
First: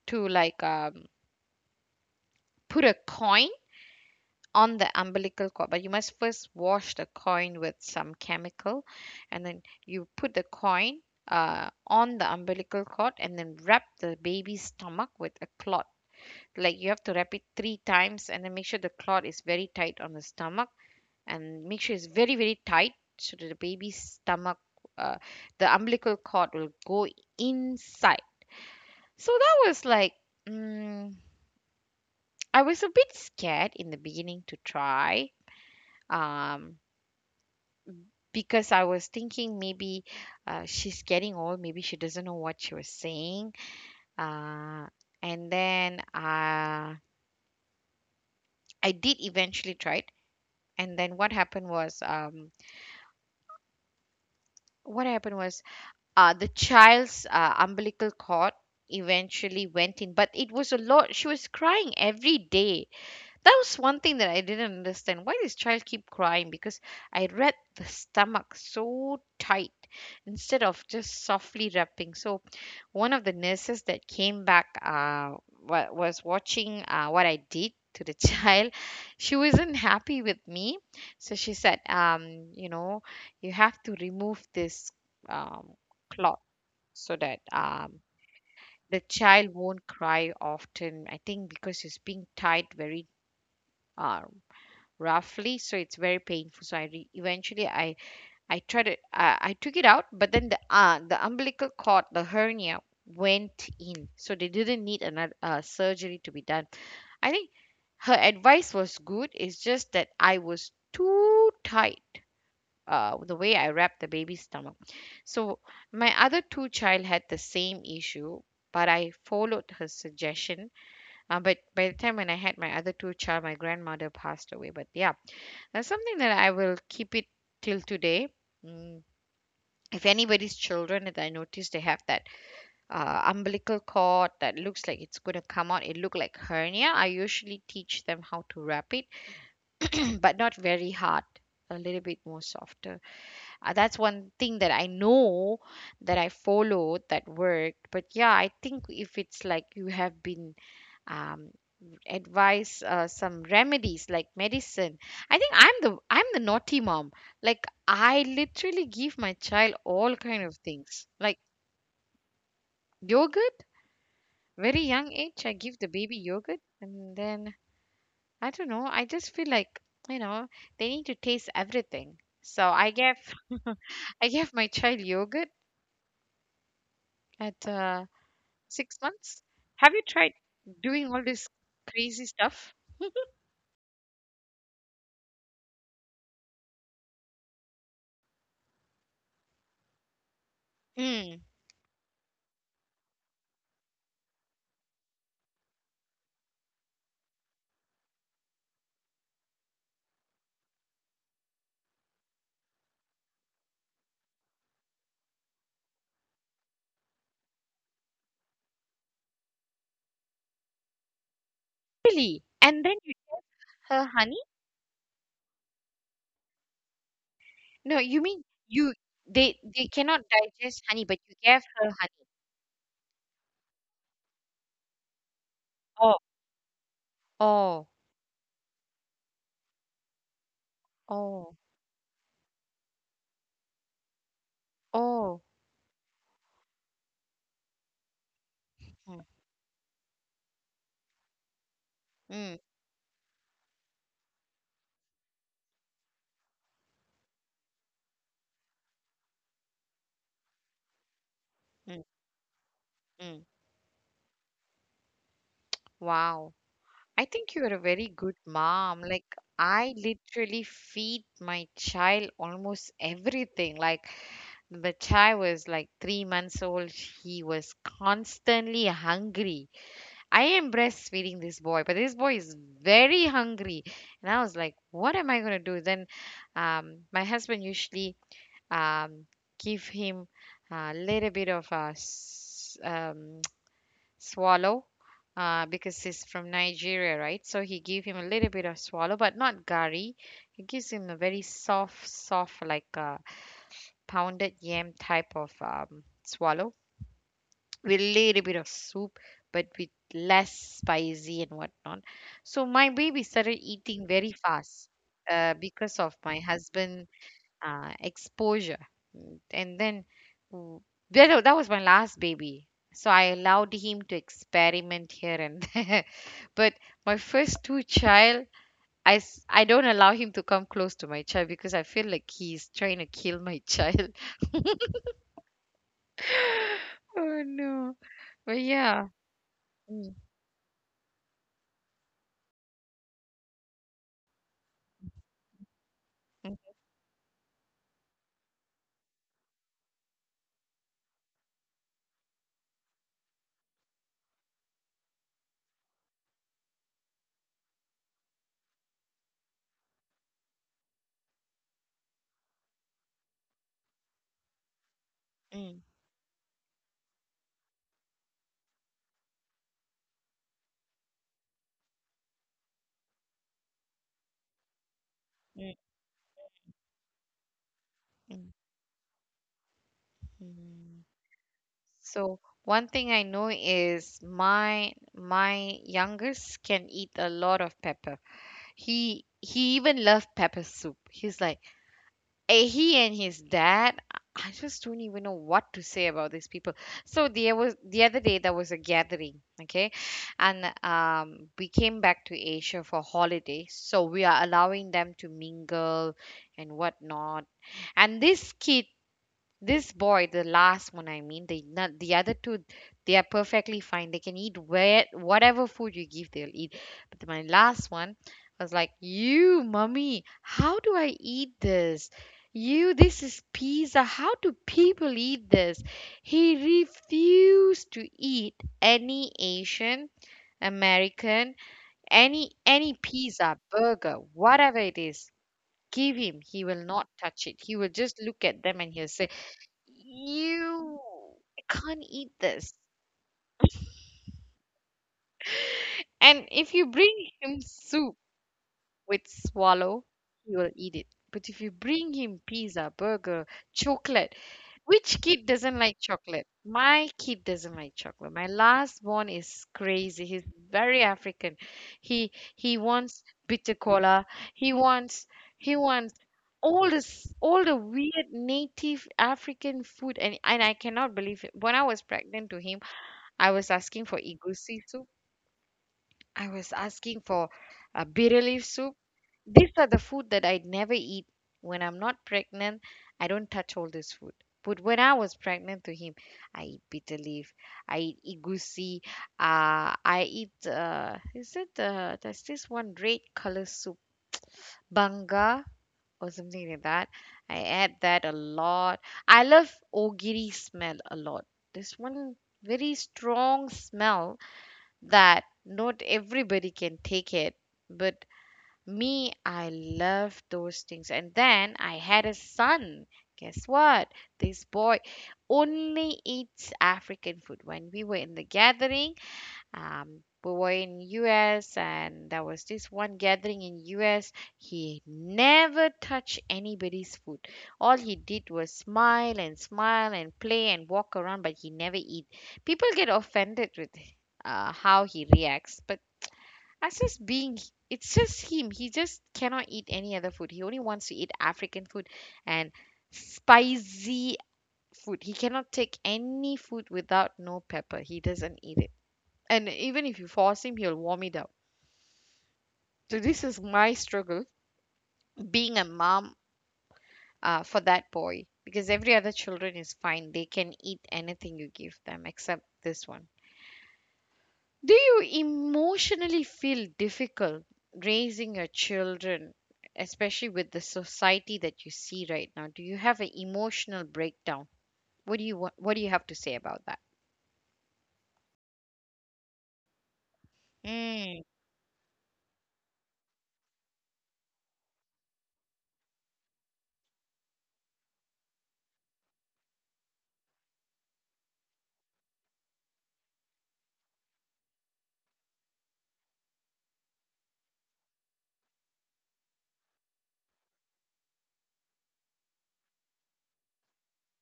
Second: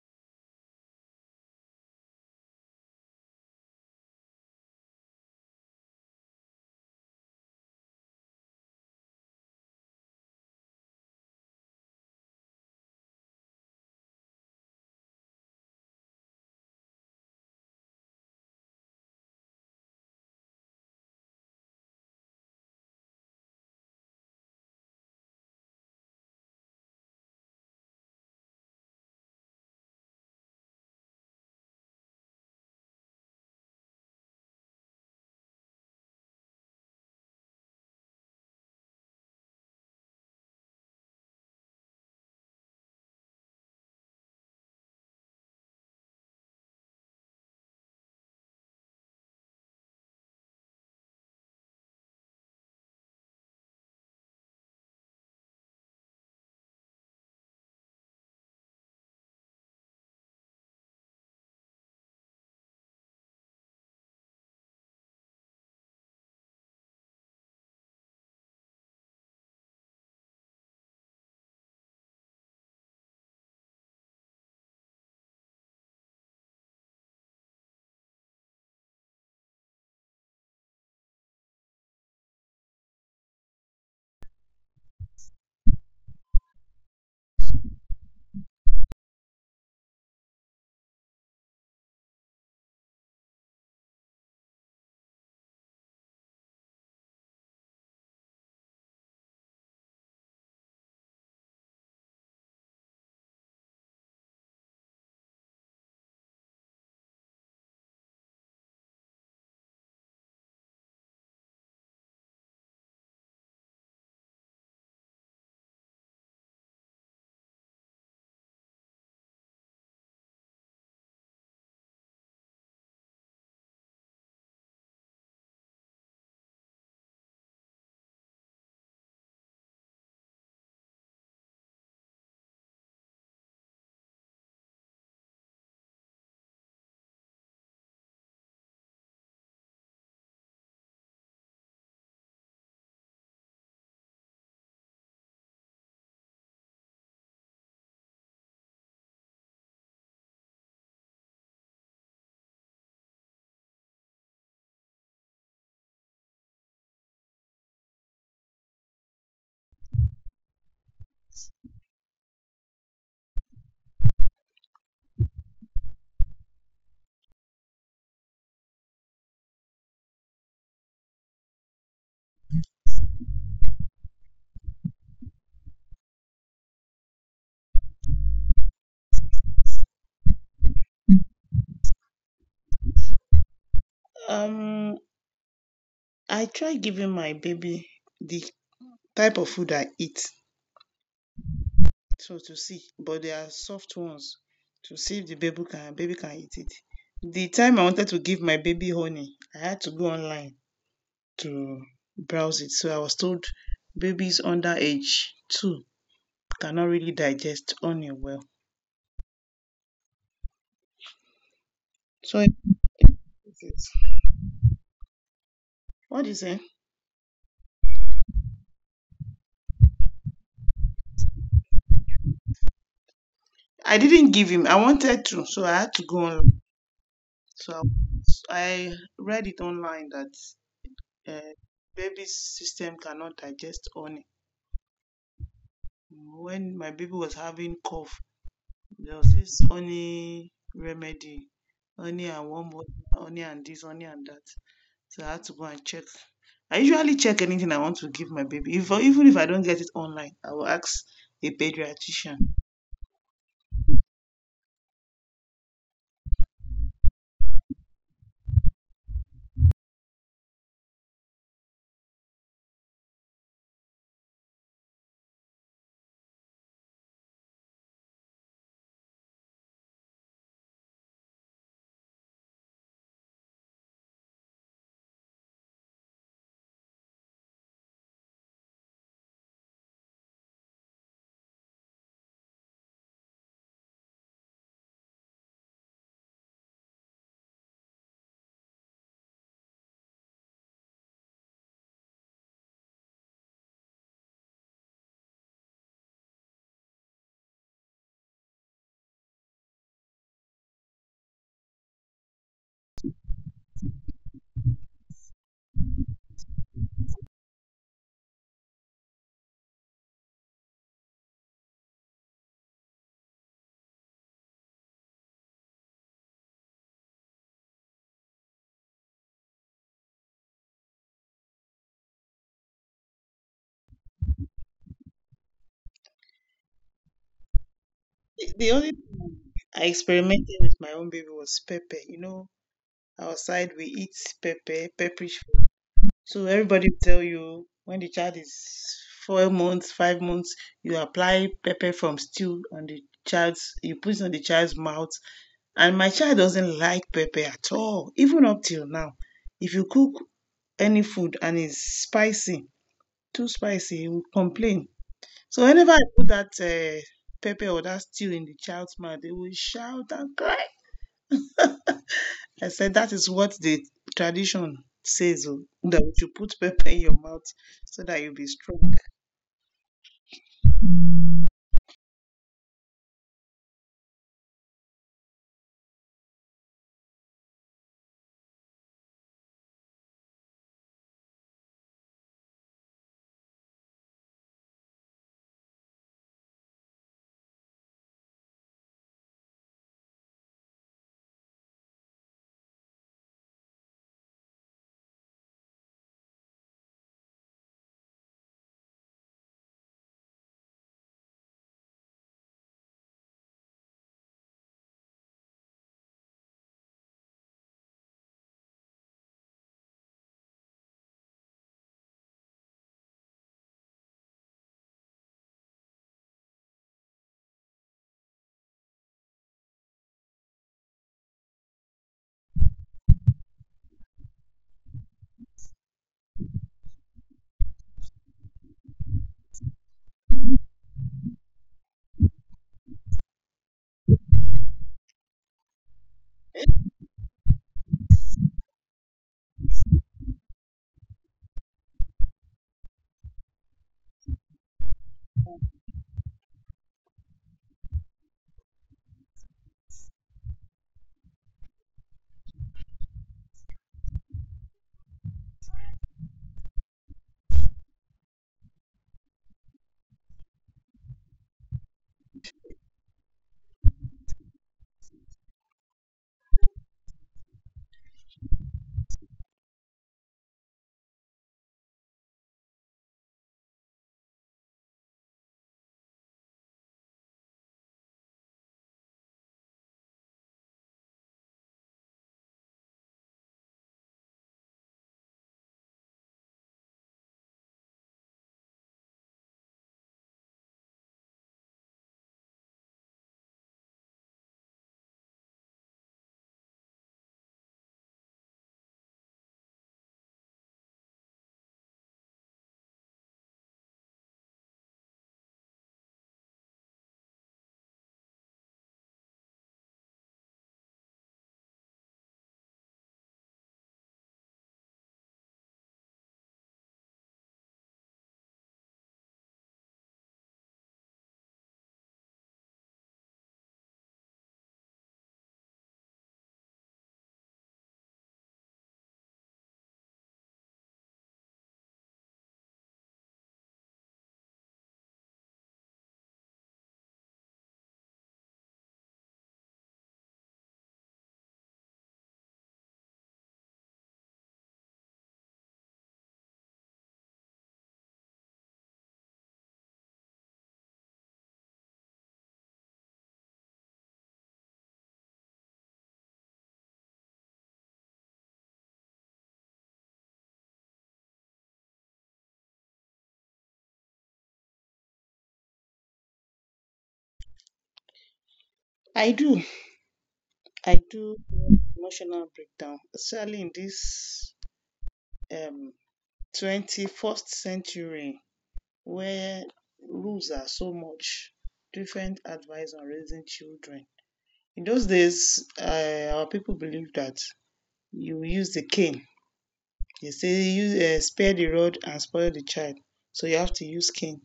to like, put a coin on the umbilical cord, but you must first wash the coin with some chemical, and then you put the coin on the umbilical cord, and then wrap the baby's stomach with a cloth. Like you have to wrap it three times, and then make sure the cloth is very tight on the stomach, and make sure it's very very tight, so that the baby's stomach, uh, the umbilical cord will go inside. So that was like mm, I was a bit scared in the beginning to try, um, because I was thinking maybe she's getting old, maybe she doesn't know what she was saying. Uh, and then I did eventually try it, and then what happened was, what happened was the child's umbilical cord eventually went in, but it was a lot, she was crying every day. That was one thing that I didn't understand, why this child keep crying, because I wrapped the stomach so tight instead of just softly wrapping. So one of the nurses that came back, was watching what I did to the child. She wasn't happy with me. So she said, you know, you have to remove this um, cloth, so that the child won't cry often. I think because it's being tied very uh, roughly, so it's very painful. So eventually I tried it. I took it out, but then the the umbilical cord, the hernia, went in, so they didn't need another surgery to be done. I think her advice was good. It's just that I was too tight the way I wrapped the baby's stomach. So my other two child had the same issue, but I followed her suggestion. But by the time when I had my other two child, my grandmother passed away. But yeah, that's something that I will keep it till today. Mm. If anybody's children that I notice they have that umbilical cord that looks like it's going to come out, it look like hernia, I usually teach them how to wrap it, but not very hard, a little bit more softer. That's one thing that I know that I followed that worked. But yeah, I think if it's like you have been um, advised some remedies like medicine, I think I'm the, I'm the naughty mom. Like I literally give my child all kind of things like yogurt. Very young age, I give the baby yogurt, and then I don't know. I just feel like you know they need to taste everything. So I gave I gave my child yogurt at 6 months? Have you tried doing all this crazy stuff? Um, I try giving my baby the type of food I eat Mm. so to see but they are soft ones to see if the baby can eat it. The time I wanted to give my baby honey I had to go online to browse it so I was told babies under age 2 cannot really digest honey well. So Really? I And then you, bought it. her honey? What is it? No, you mean you they cannot digest honey, but you gave her honey. I didn't give him, I wanted to so I had to go Oh, online. So oh, I read it online that uh, oh, baby's system cannot digest honey. Oh, When my baby was having cough there mm, was this honey remedy, honey and mm, warm water, honey and this, honey and that. So I had to go and check. I usually check anything I want to give my baby. If, even if I don't get it online, I will ask a mm, pediatrician. mm. Wow. I think you're a very good mom. Like I literally feed my child almost everything. Like the child was like 3 months old, he was constantly hungry. I am breastfeeding this boy, but this boy is very hungry. And I was like, what am I going to do? Then my husband usually um, give him a little bit of a swallow because he's from Nigeria, right? So he gave him a little bit of swallow, but not gari. He gives him a very soft, soft, like a pounded yam type of swallow with a little bit of soup but with less spicy and whatnot. So my baby started eating very fast because of my husband exposure. And then w- that, that was my last baby, so I allowed him to experiment here and there. But my first two child, I don't allow him to come close to my child because I feel like he's trying to kill my child. Oh, no. The But the only yeah. thing I Mm. experimented with my own baby was pepper. You know, outside we eat pepper, pepperish food. So everybody will tell you when the child is 4 months, 5 months, you apply pepper from stew on the child's, you put it on the child's mouth. And my child doesn't like pepper at all, even up till now. If you cook any food and it's spicy, too spicy, he will complain. So Mm, whenever I put that pepper or that stew in the child's mouth, they will shout and cry. I said that is what the tradition says oh, mm, that you put pepper in your mouth so that you'll mm, be strong. mm. So one thing I know is my youngest can eat a lot of pepper. He even loved pepper soup. He's like he and his dad. I just don't even know what to say about these people. So there was the other day, there was a gathering, okay, and we came back to Asia for holiday. So we are allowing them to mingle and whatnot. And this kid, this boy, the last one, I mean, the not the other two, they are perfectly fine. They can eat where whatever food you give, they'll eat. But my last one was like, "You, mummy, how do I eat this? You, this is pizza. How do people eat this?" He refused to eat any Asian, American, any pizza, burger, whatever it is. Give him. He will not touch it. He will just look at them and he'll say. You can't eat this. And if you bring him soup with swallow, he will eat it. But if you bring him pizza, burger, chocolate, which kid doesn't like chocolate? My kid doesn't like chocolate. My last born is crazy. He's very African. He wants bitter cola. He wants he wants all this all the weird native African food, and I cannot believe it. When I was pregnant to him, I was asking for egusi soup. I was asking for bitter leaf soup. These are the food that I never eat when I'm not pregnant. I don't touch all this food. But when I was pregnant to him, I eat bitter leaf. I eat egusi. I eat is it there's this one red color soup, banga or something like that. I add that a lot. I love ogiri smell a lot. This one very strong smell that not everybody can take it, but me, I love those things. And then I had a son, guess what, this boy only eats African food. When we were in the gathering, we were in US, and there was this one gathering in US. He never touched anybody's food. All he did was smile and smile and play and walk around, but he never eat. People get offended with how he reacts, but as just being it's just him. He just cannot eat any other food. He only wants to eat African food and spicy food. He cannot take any food without no pepper. He doesn't eat it, and even if you force him, he'll vomit out. So this is my struggle being a mom for that boy, because every other children is fine, they can eat anything you give them except this one. Do you emotionally feel difficult raising your children, especially with the society that you see right now? Do you have an emotional breakdown? What do you want, what do you have to say about that? I do. I do mm, emotional breakdown, especially in this um, 21st century, where rules are so much, different advice on raising children. In those days, our people believed that you use the cane. They say use spare the rod and spoil the child, so you have to use cane.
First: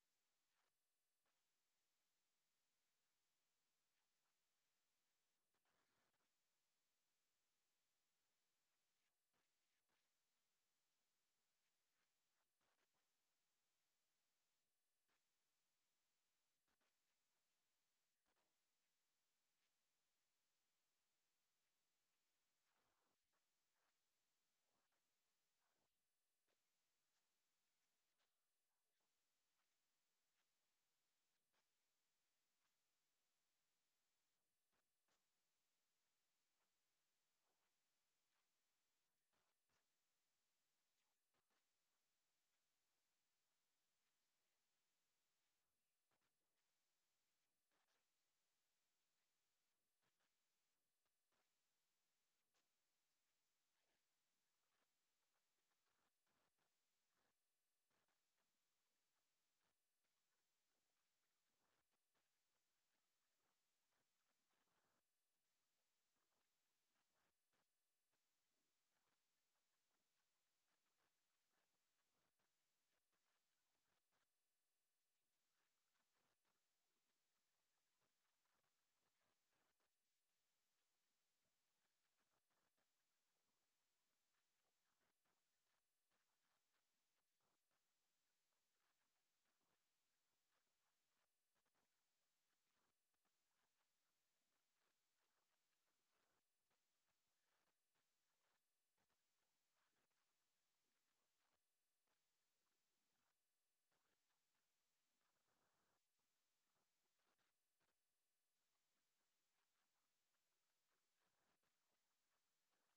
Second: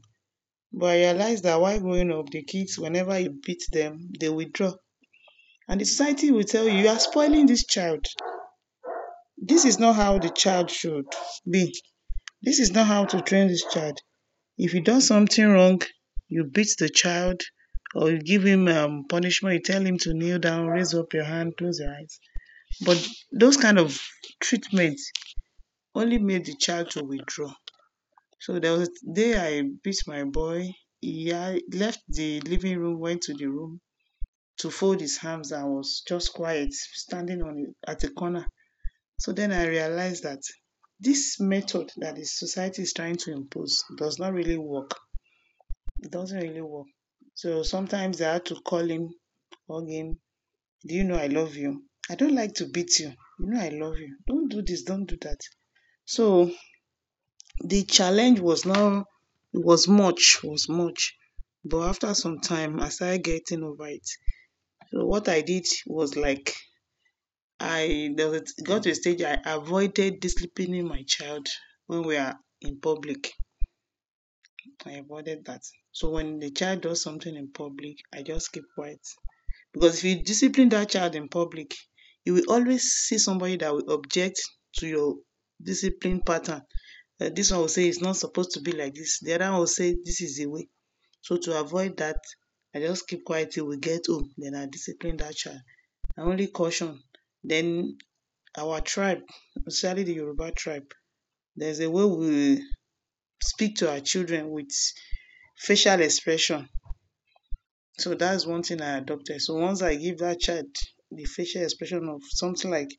But I realized that while growing up, the kids, whenever you beat them, they withdraw. And the society will tell you, you are spoiling this child. This is not how the child should be. This is not how to train this child. If you done something wrong, you beat the child or you give him punishment, you tell him to kneel down, raise up your hand, close your eyes. But those kind of treatments only made the child to withdraw. So there was a day I beat my boy. He left the living room, went to the room to fold his arms and was just quiet, standing on at the corner. So then I realized that this method that the society is trying to impose does not really work. It doesn't really work. So sometimes I had to call him, hug him. Do you know I love you? I don't like to beat you. You know I love you. Don't do this, don't do that. So the challenge was not was much, was much. But after some time I started getting over it. So what I did was like I there was got to a stage I avoided disciplining my child when we are in public. I avoided that. So when the child does something in public, I just keep quiet. Because if you discipline dat child in public, you will always see somebody that will object to your discipline pattern. Dis one will say it's not supposed to be like dis, de other one will say dis is the way. So to avoid dat, I just keep quiet till we get home, den I discipline dat child. Na only caution. Den our tribe, especially the Yoruba tribe, there's a way we speak to our children with facial expression. So that's one thing I adopted. So once I give that child the facial expression of something like,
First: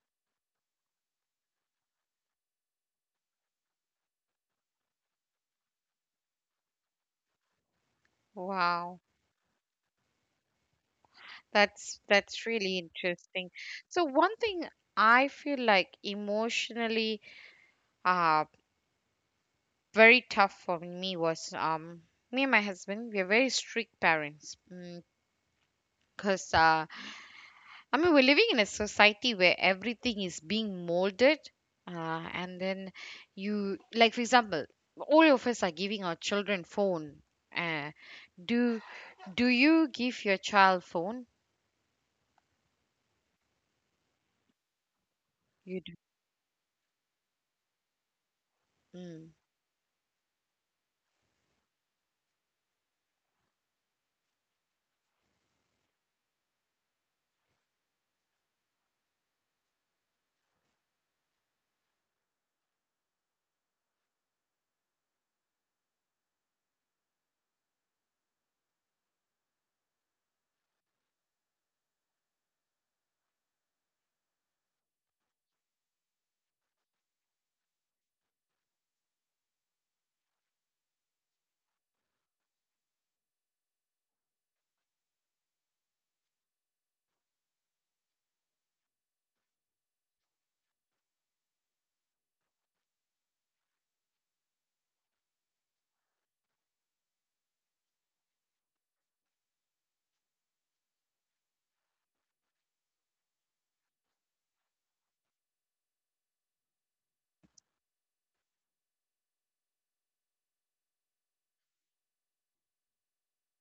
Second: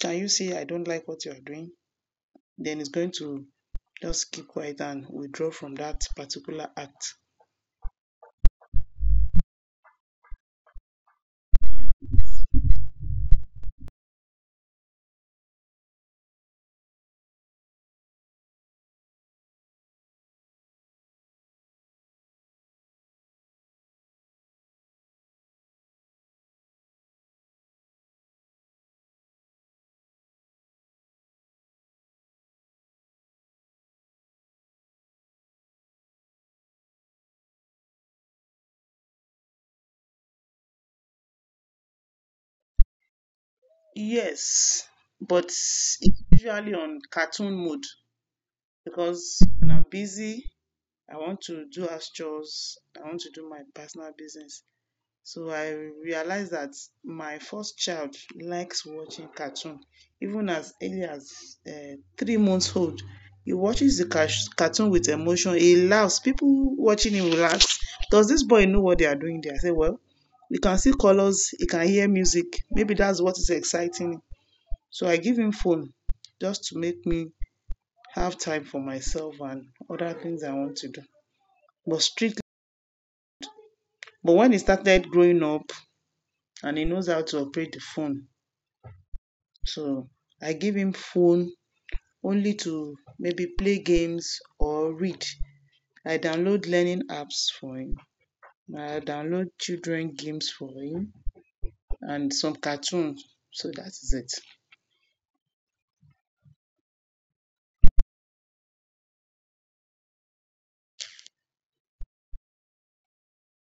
can you see I don't like what you're doing? Then it's going to just keep quiet and withdraw from that particular act. wow. That's really interesting. So one thing I feel like emotionally uh very tough for me was me and my husband, we are very strict parents. Because I mean we're living in a society where everything is being molded and then you, like for example, all of us are giving our children phone. Uh do do you give your child phone? Yes, but You do. it's usually on cartoon mode Mm. because when I'm busy, I want to do house chores, I want to do my personal business. So I realized that my first child likes watching cartoon. Even as early as 3 months old, he watches the cartoon with emotion. He laughs. People watching him will ask, does this boy know what they are doing there? I say, well, he can see colors, he can hear music. Maybe that's what is exciting him. So I give him phone just to make me have time for myself and other things I want to do. But strictly, but when he started growing up and he knows how to operate the phone, so I give him phone only to maybe play games or read. I download learning apps for him. I download children games for him and some cartoons. So that is it.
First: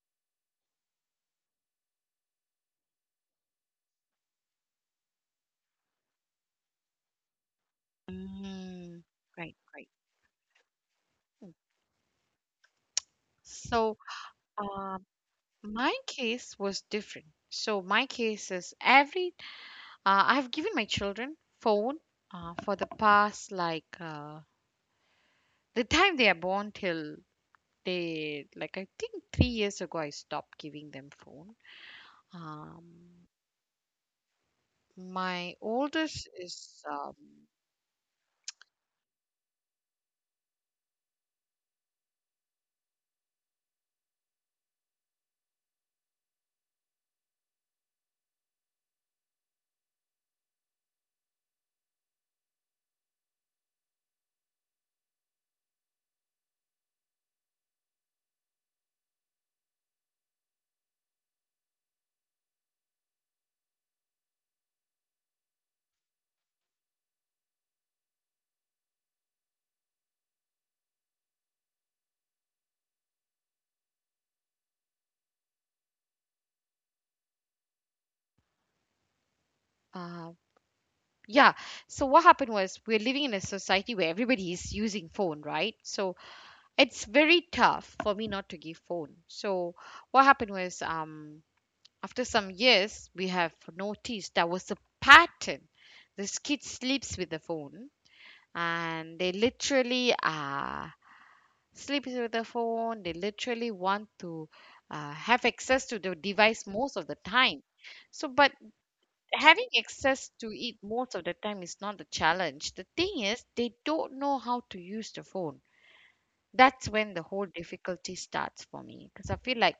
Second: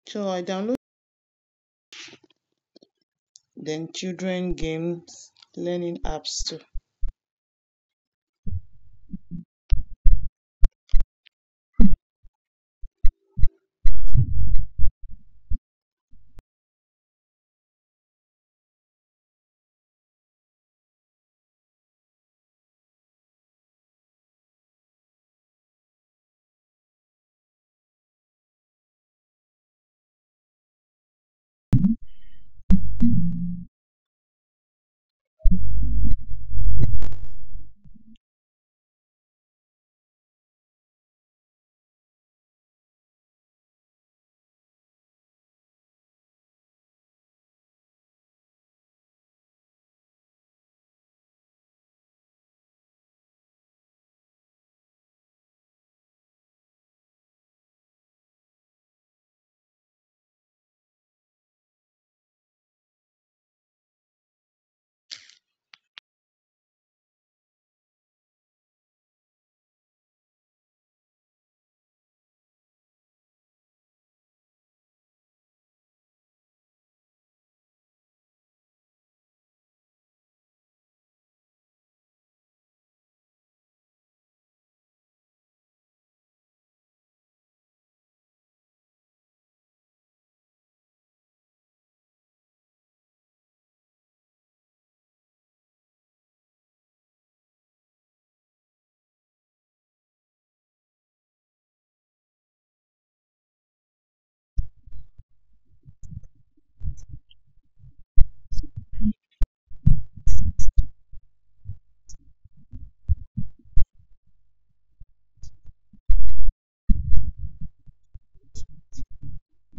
So I download then children games, learning apps too. Mm. Right, right. So, uh, my case was different. So, my case is every, I've given my children phone for the past like the time they are born till they, like, I think 3 years ago, I stopped giving them phone. Um, my oldest is, uh, yeah. So, what happened was we're living in a society where everybody is using phone, right? So, it's very tough for me not to give phone. So, what happened was, after some years, we have noticed there was a pattern. This kid sleeps with the phone, and they literally sleep with the phone. They literally want to have access to the device most of the time. So, but having access to it most of the time is not the challenge. The thing is, they don't know how to use the phone. That's when the whole difficulty starts for me because I feel like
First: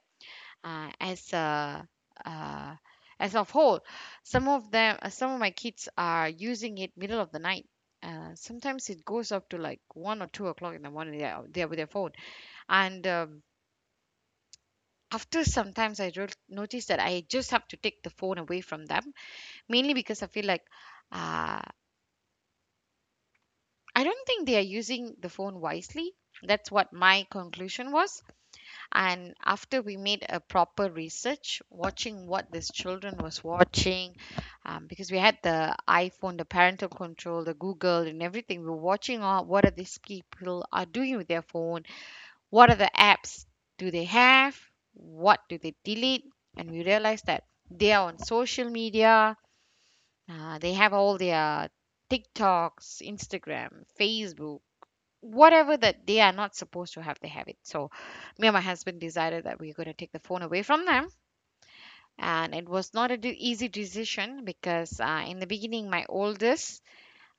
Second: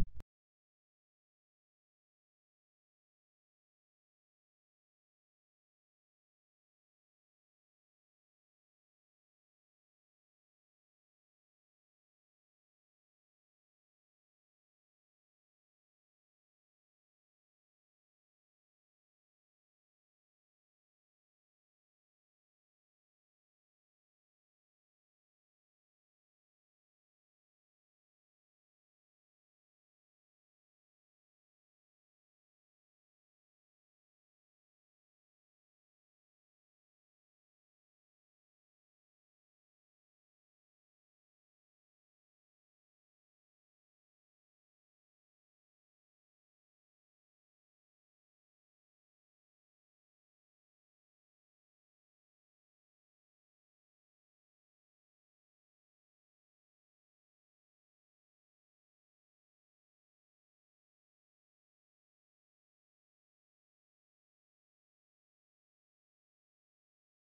uh, as a uh, as of whole. Some of them, some of my kids are using it middle of the night. Sometimes it goes up to like 1 or 2 o'clock in the morning. They are with their phone, and after sometimes I notice that I just have to take the phone away from them, mainly because I feel like uh, I don't think they are using the phone wisely. That's what my conclusion was. And after we made a proper research watching what these children was watching, because we had the iPhone, the parental control, the Google, and everything, we were watching what are these people are doing with their phone, what are the apps do they have, what do they delete. And we realized that they are on social media. They have all their TikToks, Instagram, Facebook, whatever, that they are not supposed to have, they have it. So, me and my husband decided that we are going to take the phone away from them, and it was not a easy decision because in the beginning, my oldest,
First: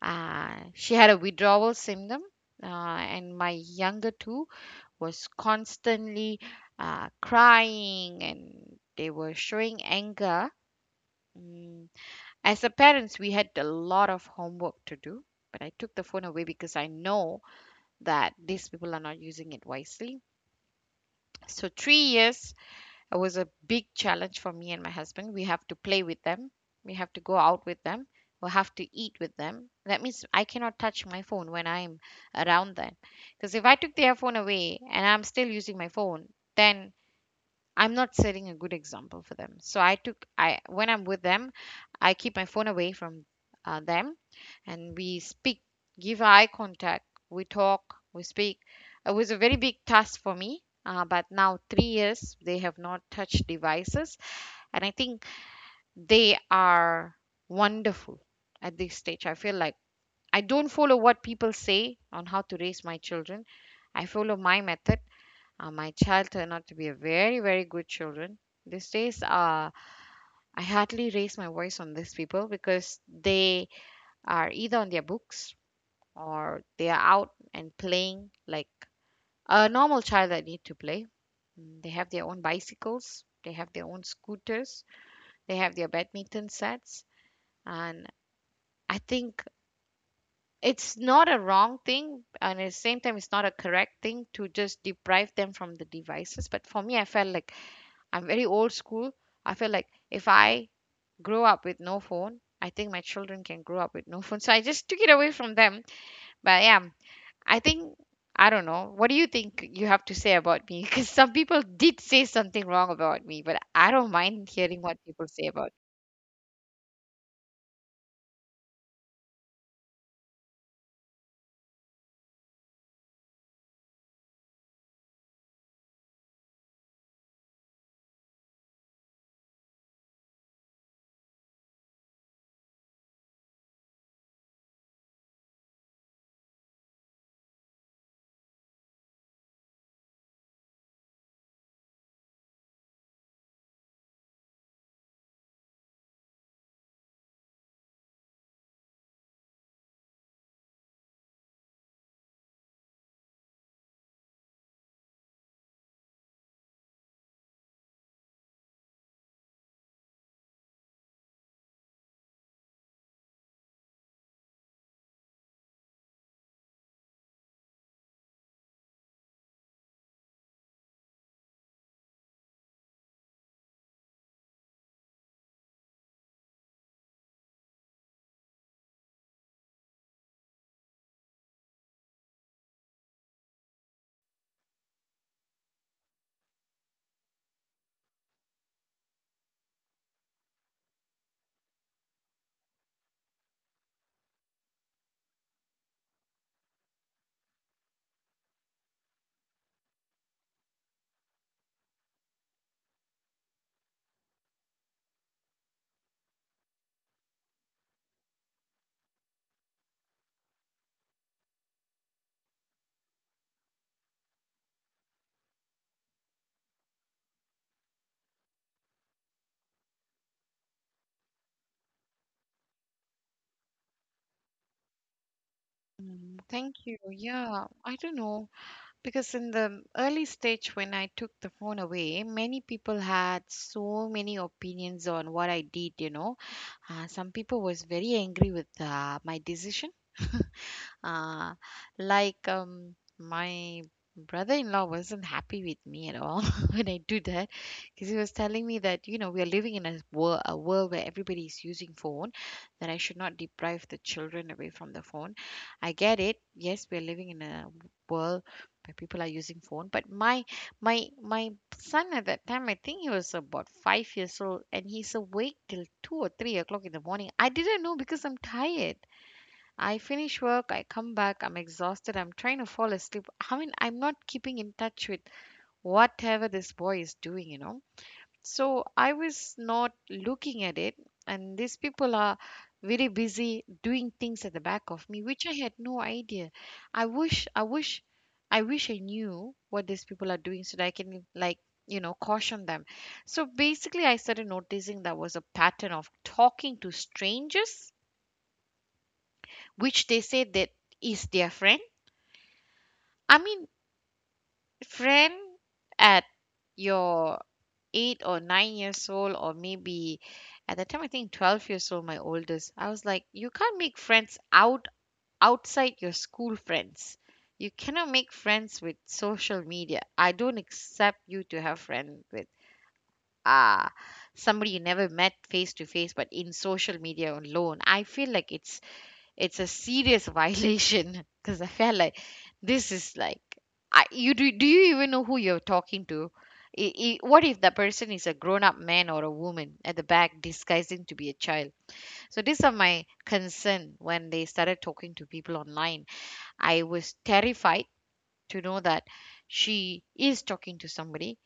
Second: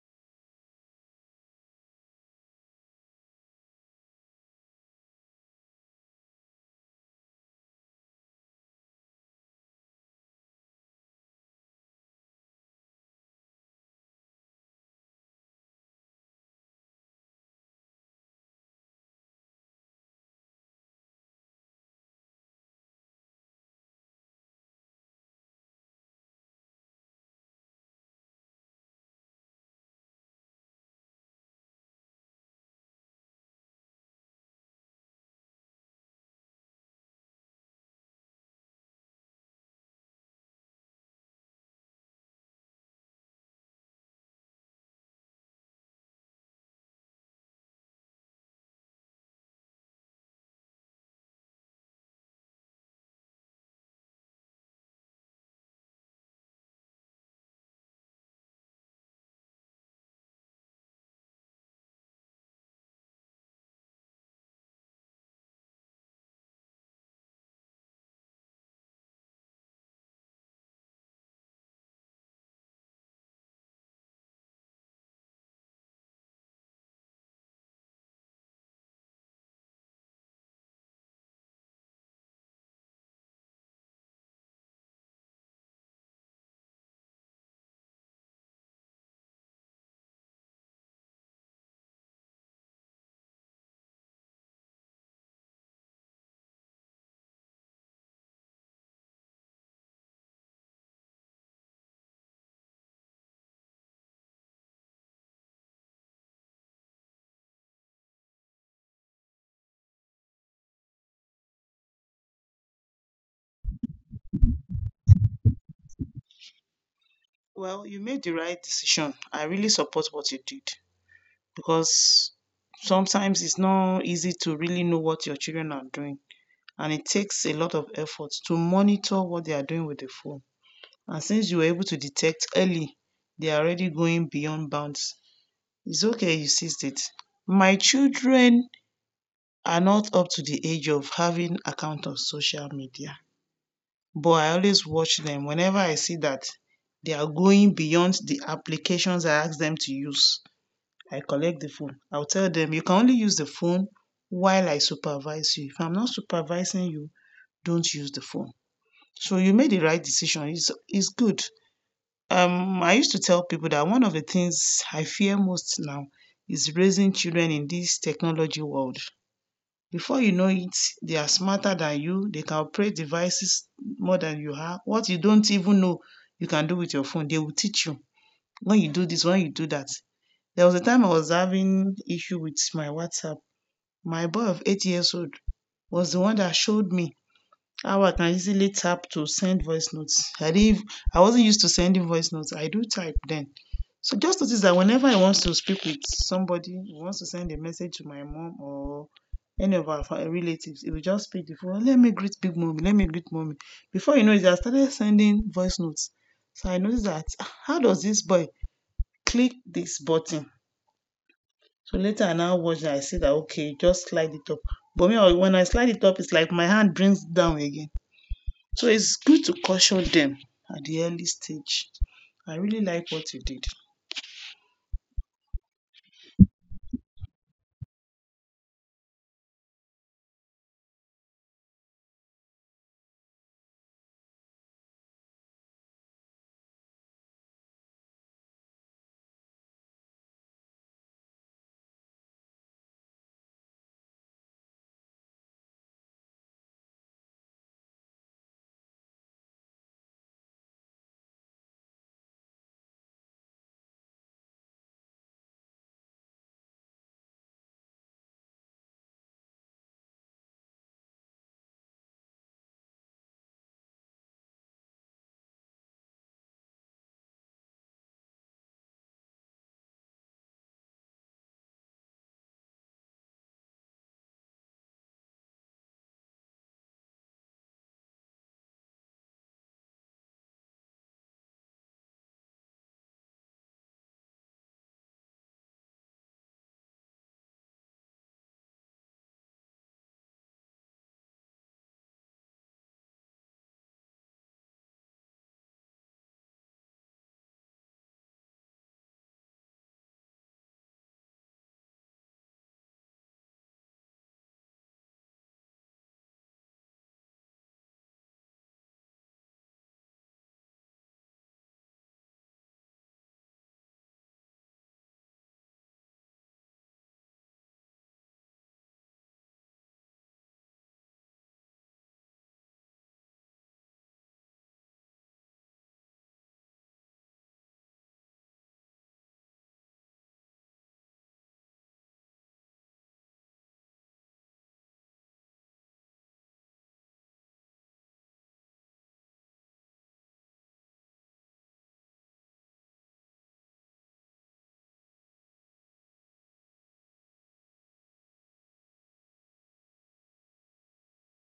she had a withdrawal symptom, and my younger two was constantly crying and they were showing anger. Mm. As a parents, we had a lot of homework to do. But I took the phone away because I know that these people are not using it wisely. So, 3 years was a big challenge for me and my husband. We have to play with them, we have to go out with them, we have to eat with them. That means I cannot touch my phone when I'm around them. Because if I took their phone away and I'm still using my phone, then I'm not setting a good example for them. So I took I when I'm with them, I keep my phone away from them, and we speak, give eye contact, we talk, we speak. It was a very big task for me. But now 3 years they have not touched devices, and I think they are wonderful at this stage. I feel like I don't follow what people say on how to raise my children. I follow my method. My child turned out to be a very, very good children. These days, I hardly raise my voice on these people because they are either on their books or they are out and playing like a normal child that need to play. They have their own bicycles, they have their own scooters, they have their badminton sets, and I think it's not a wrong thing, and at the same time, it's not a correct thing to just deprive them from the devices. But for me, I felt like I'm very old school. I feel like if I grow up with no phone, I think my children can grow up with no phone. So I just took it away from them. But yeah, I think I don't know. What do you think you have to say about me? Because some people did say something wrong about me, but I don't mind hearing what people say about Well, you made the right decision. I really support what you did because sometimes it's not easy to really know what your children are doing and it takes a lot of effort to monitor what they are doing with the phone. And since you were able to detect early they are already going beyond bounds. It's okay you seized it. My children are not up to the age of having account on social media, but I always watch them whenever I see that they are going beyond the applications I ask them to use. I collect the phone. I'll tell them you can only use the phone while I supervise you. If I'm not supervising you, don't use the phone. So you made the right decision. It's good. I used to tell people that one of the things I fear most now is raising children in this technology world. Before you know it, they are smarter than you. They can operate devices more than you have. What you don't even know, you can do with your phone. They will teach you when you do this, when you do that. There was a time I was having issue with my WhatsApp. My boy of 8 years old was the one that showed me how I can easily tap to send voice notes. I wasn't used to sending voice notes. I do type then. So just notice that whenever I want to speak with somebody, who wants to send a message to my mom or any of our relatives, it will just pick the phone. Let me greet big mommy. Let me greet mommy. Before you know it, I started sending voice notes. So I noticed that, "Ah, how does this boy click this button?" So later I now watch and I see that okay, just slide it up. But me, when I slide it up, it's like my hand brings down again. So it's good to caution them at the early stage. I really like what you did. me. Thank you. Yeah, I don't know. Because in the early stage when I took the phone away, many people had so many opinions on what I did, you know. Some people was very angry with my decision. uh, my brother-in-law wasn't happy with me at all when I do that because he was telling me that you know we are living in a world where everybody is using phone, that I should not deprive the children away from the phone. I get it. Yes, we are living in a world, but people are using phone. But my son at that time, I think he was about 5 years old, and he's awake till 2 or 3 o'clock in the morning. I didn't know because I'm tired. I finish work, I come back, I'm exhausted, I'm trying to fall asleep. I mean, I'm not keeping in touch with whatever this boy is doing, so I was not looking at it, and these people are very busy doing things at the back of me, which I had no idea. I wish, I wish, I wish I knew what these people are doing so that I can, like, you know, caution them. So basically, I started noticing there was a pattern of talking to strangers, which they say that is their friend. I mean, friend at your 8 or 9 years old, or maybe at the time I think 12 years old, my oldest. I was like, you can't make friends outside your school friends. You cannot make friends with social media. I don't accept you to have friends with ah somebody you never met face to face, but in social media alone. I feel like it's a serious violation, because I felt like this is like do you even know who you're talking to? What if that person is a grown up man or a woman at the back disguising to be a child? So these are my concern when they started talking to people online. I was terrified to know that she is talking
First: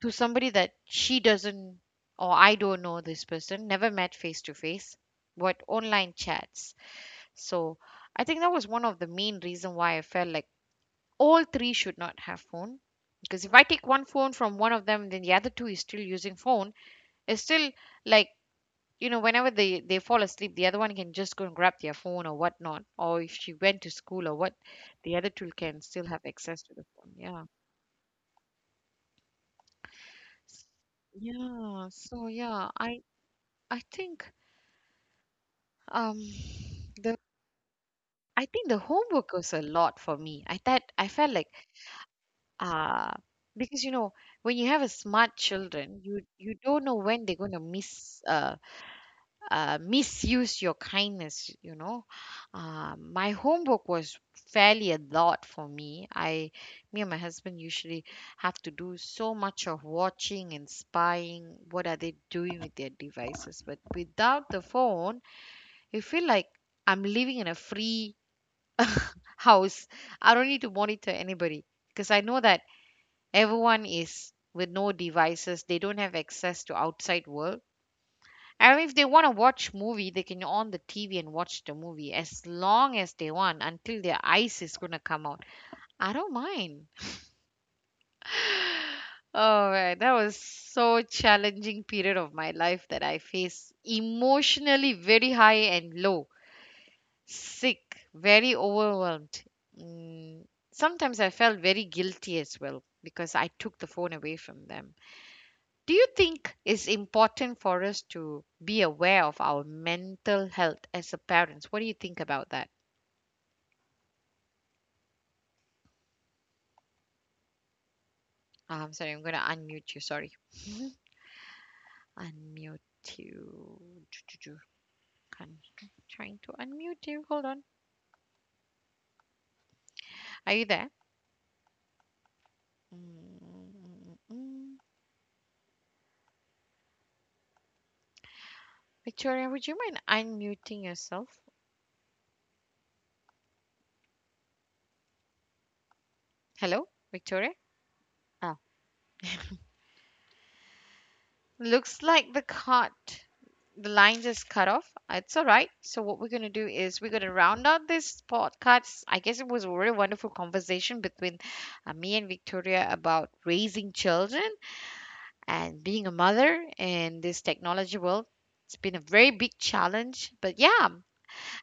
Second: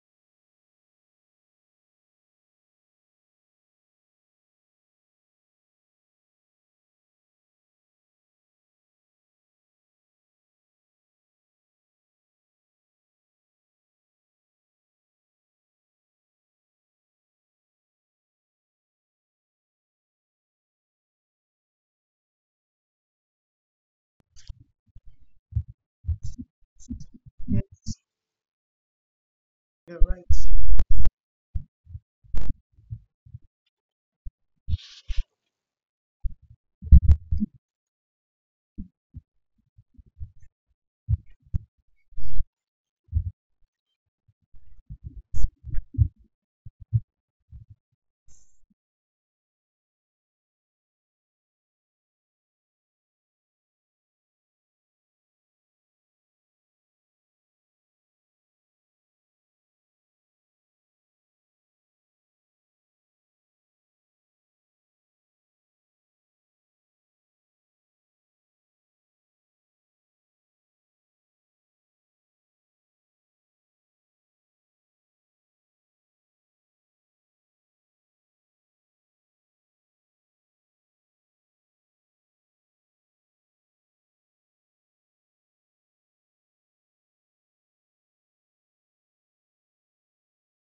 to somebody that she doesn't or I don't know this person, never met face to face, but online chats. So I think that was one of the main reason why I felt like all three should not have phone. Because if I take one phone from one of them, then the other two is still using phone. It's still like, you know, whenever they fall asleep, the other one can just go and grab their phone or whatnot. Or if she went to school or what, the other two can still have access to the phone. Yeah. Yes, you're right. Yeah. So yeah, I think um the I think the homework was a lot for me. I felt like, Uh, because you know, when you have a smart children, you don't know when they're going to miss misuse your kindness. You know, my homework was fairly a lot for me. Me and my husband usually have to do so much of watching and spying. What are they doing with their devices? But without the phone, you feel like I'm living in a free house. I don't need to monitor anybody because I know that everyone is with no devices, they don't have access to outside world. And if they want to watch movie, they can on the TV and watch the movie as long as they want until their eyes is going to come out. I don't mind. Oh man, that was so challenging period of my life that I faced emotionally very high and low, sick, very overwhelmed. mm, sometimes I felt very guilty as well because I took the phone away from them. Do you think it's important for us to be aware of our mental health as a parents? What do you think about that? Ah, I'm sorry, I'm gonna unmute you. Sorry, unmute you. I'm trying to unmute you. Hold on. Are you there? Mm, Victoria, would you mind unmuting yourself? Hello, Victoria. Oh, looks like the cut, the line just cut off. It's all right. So what we're gonna do is we're gonna round out this podcast. I guess it was a really wonderful conversation between me and Victoria about raising children and being a mother in this technology world. It's been a very big challenge, but yeah.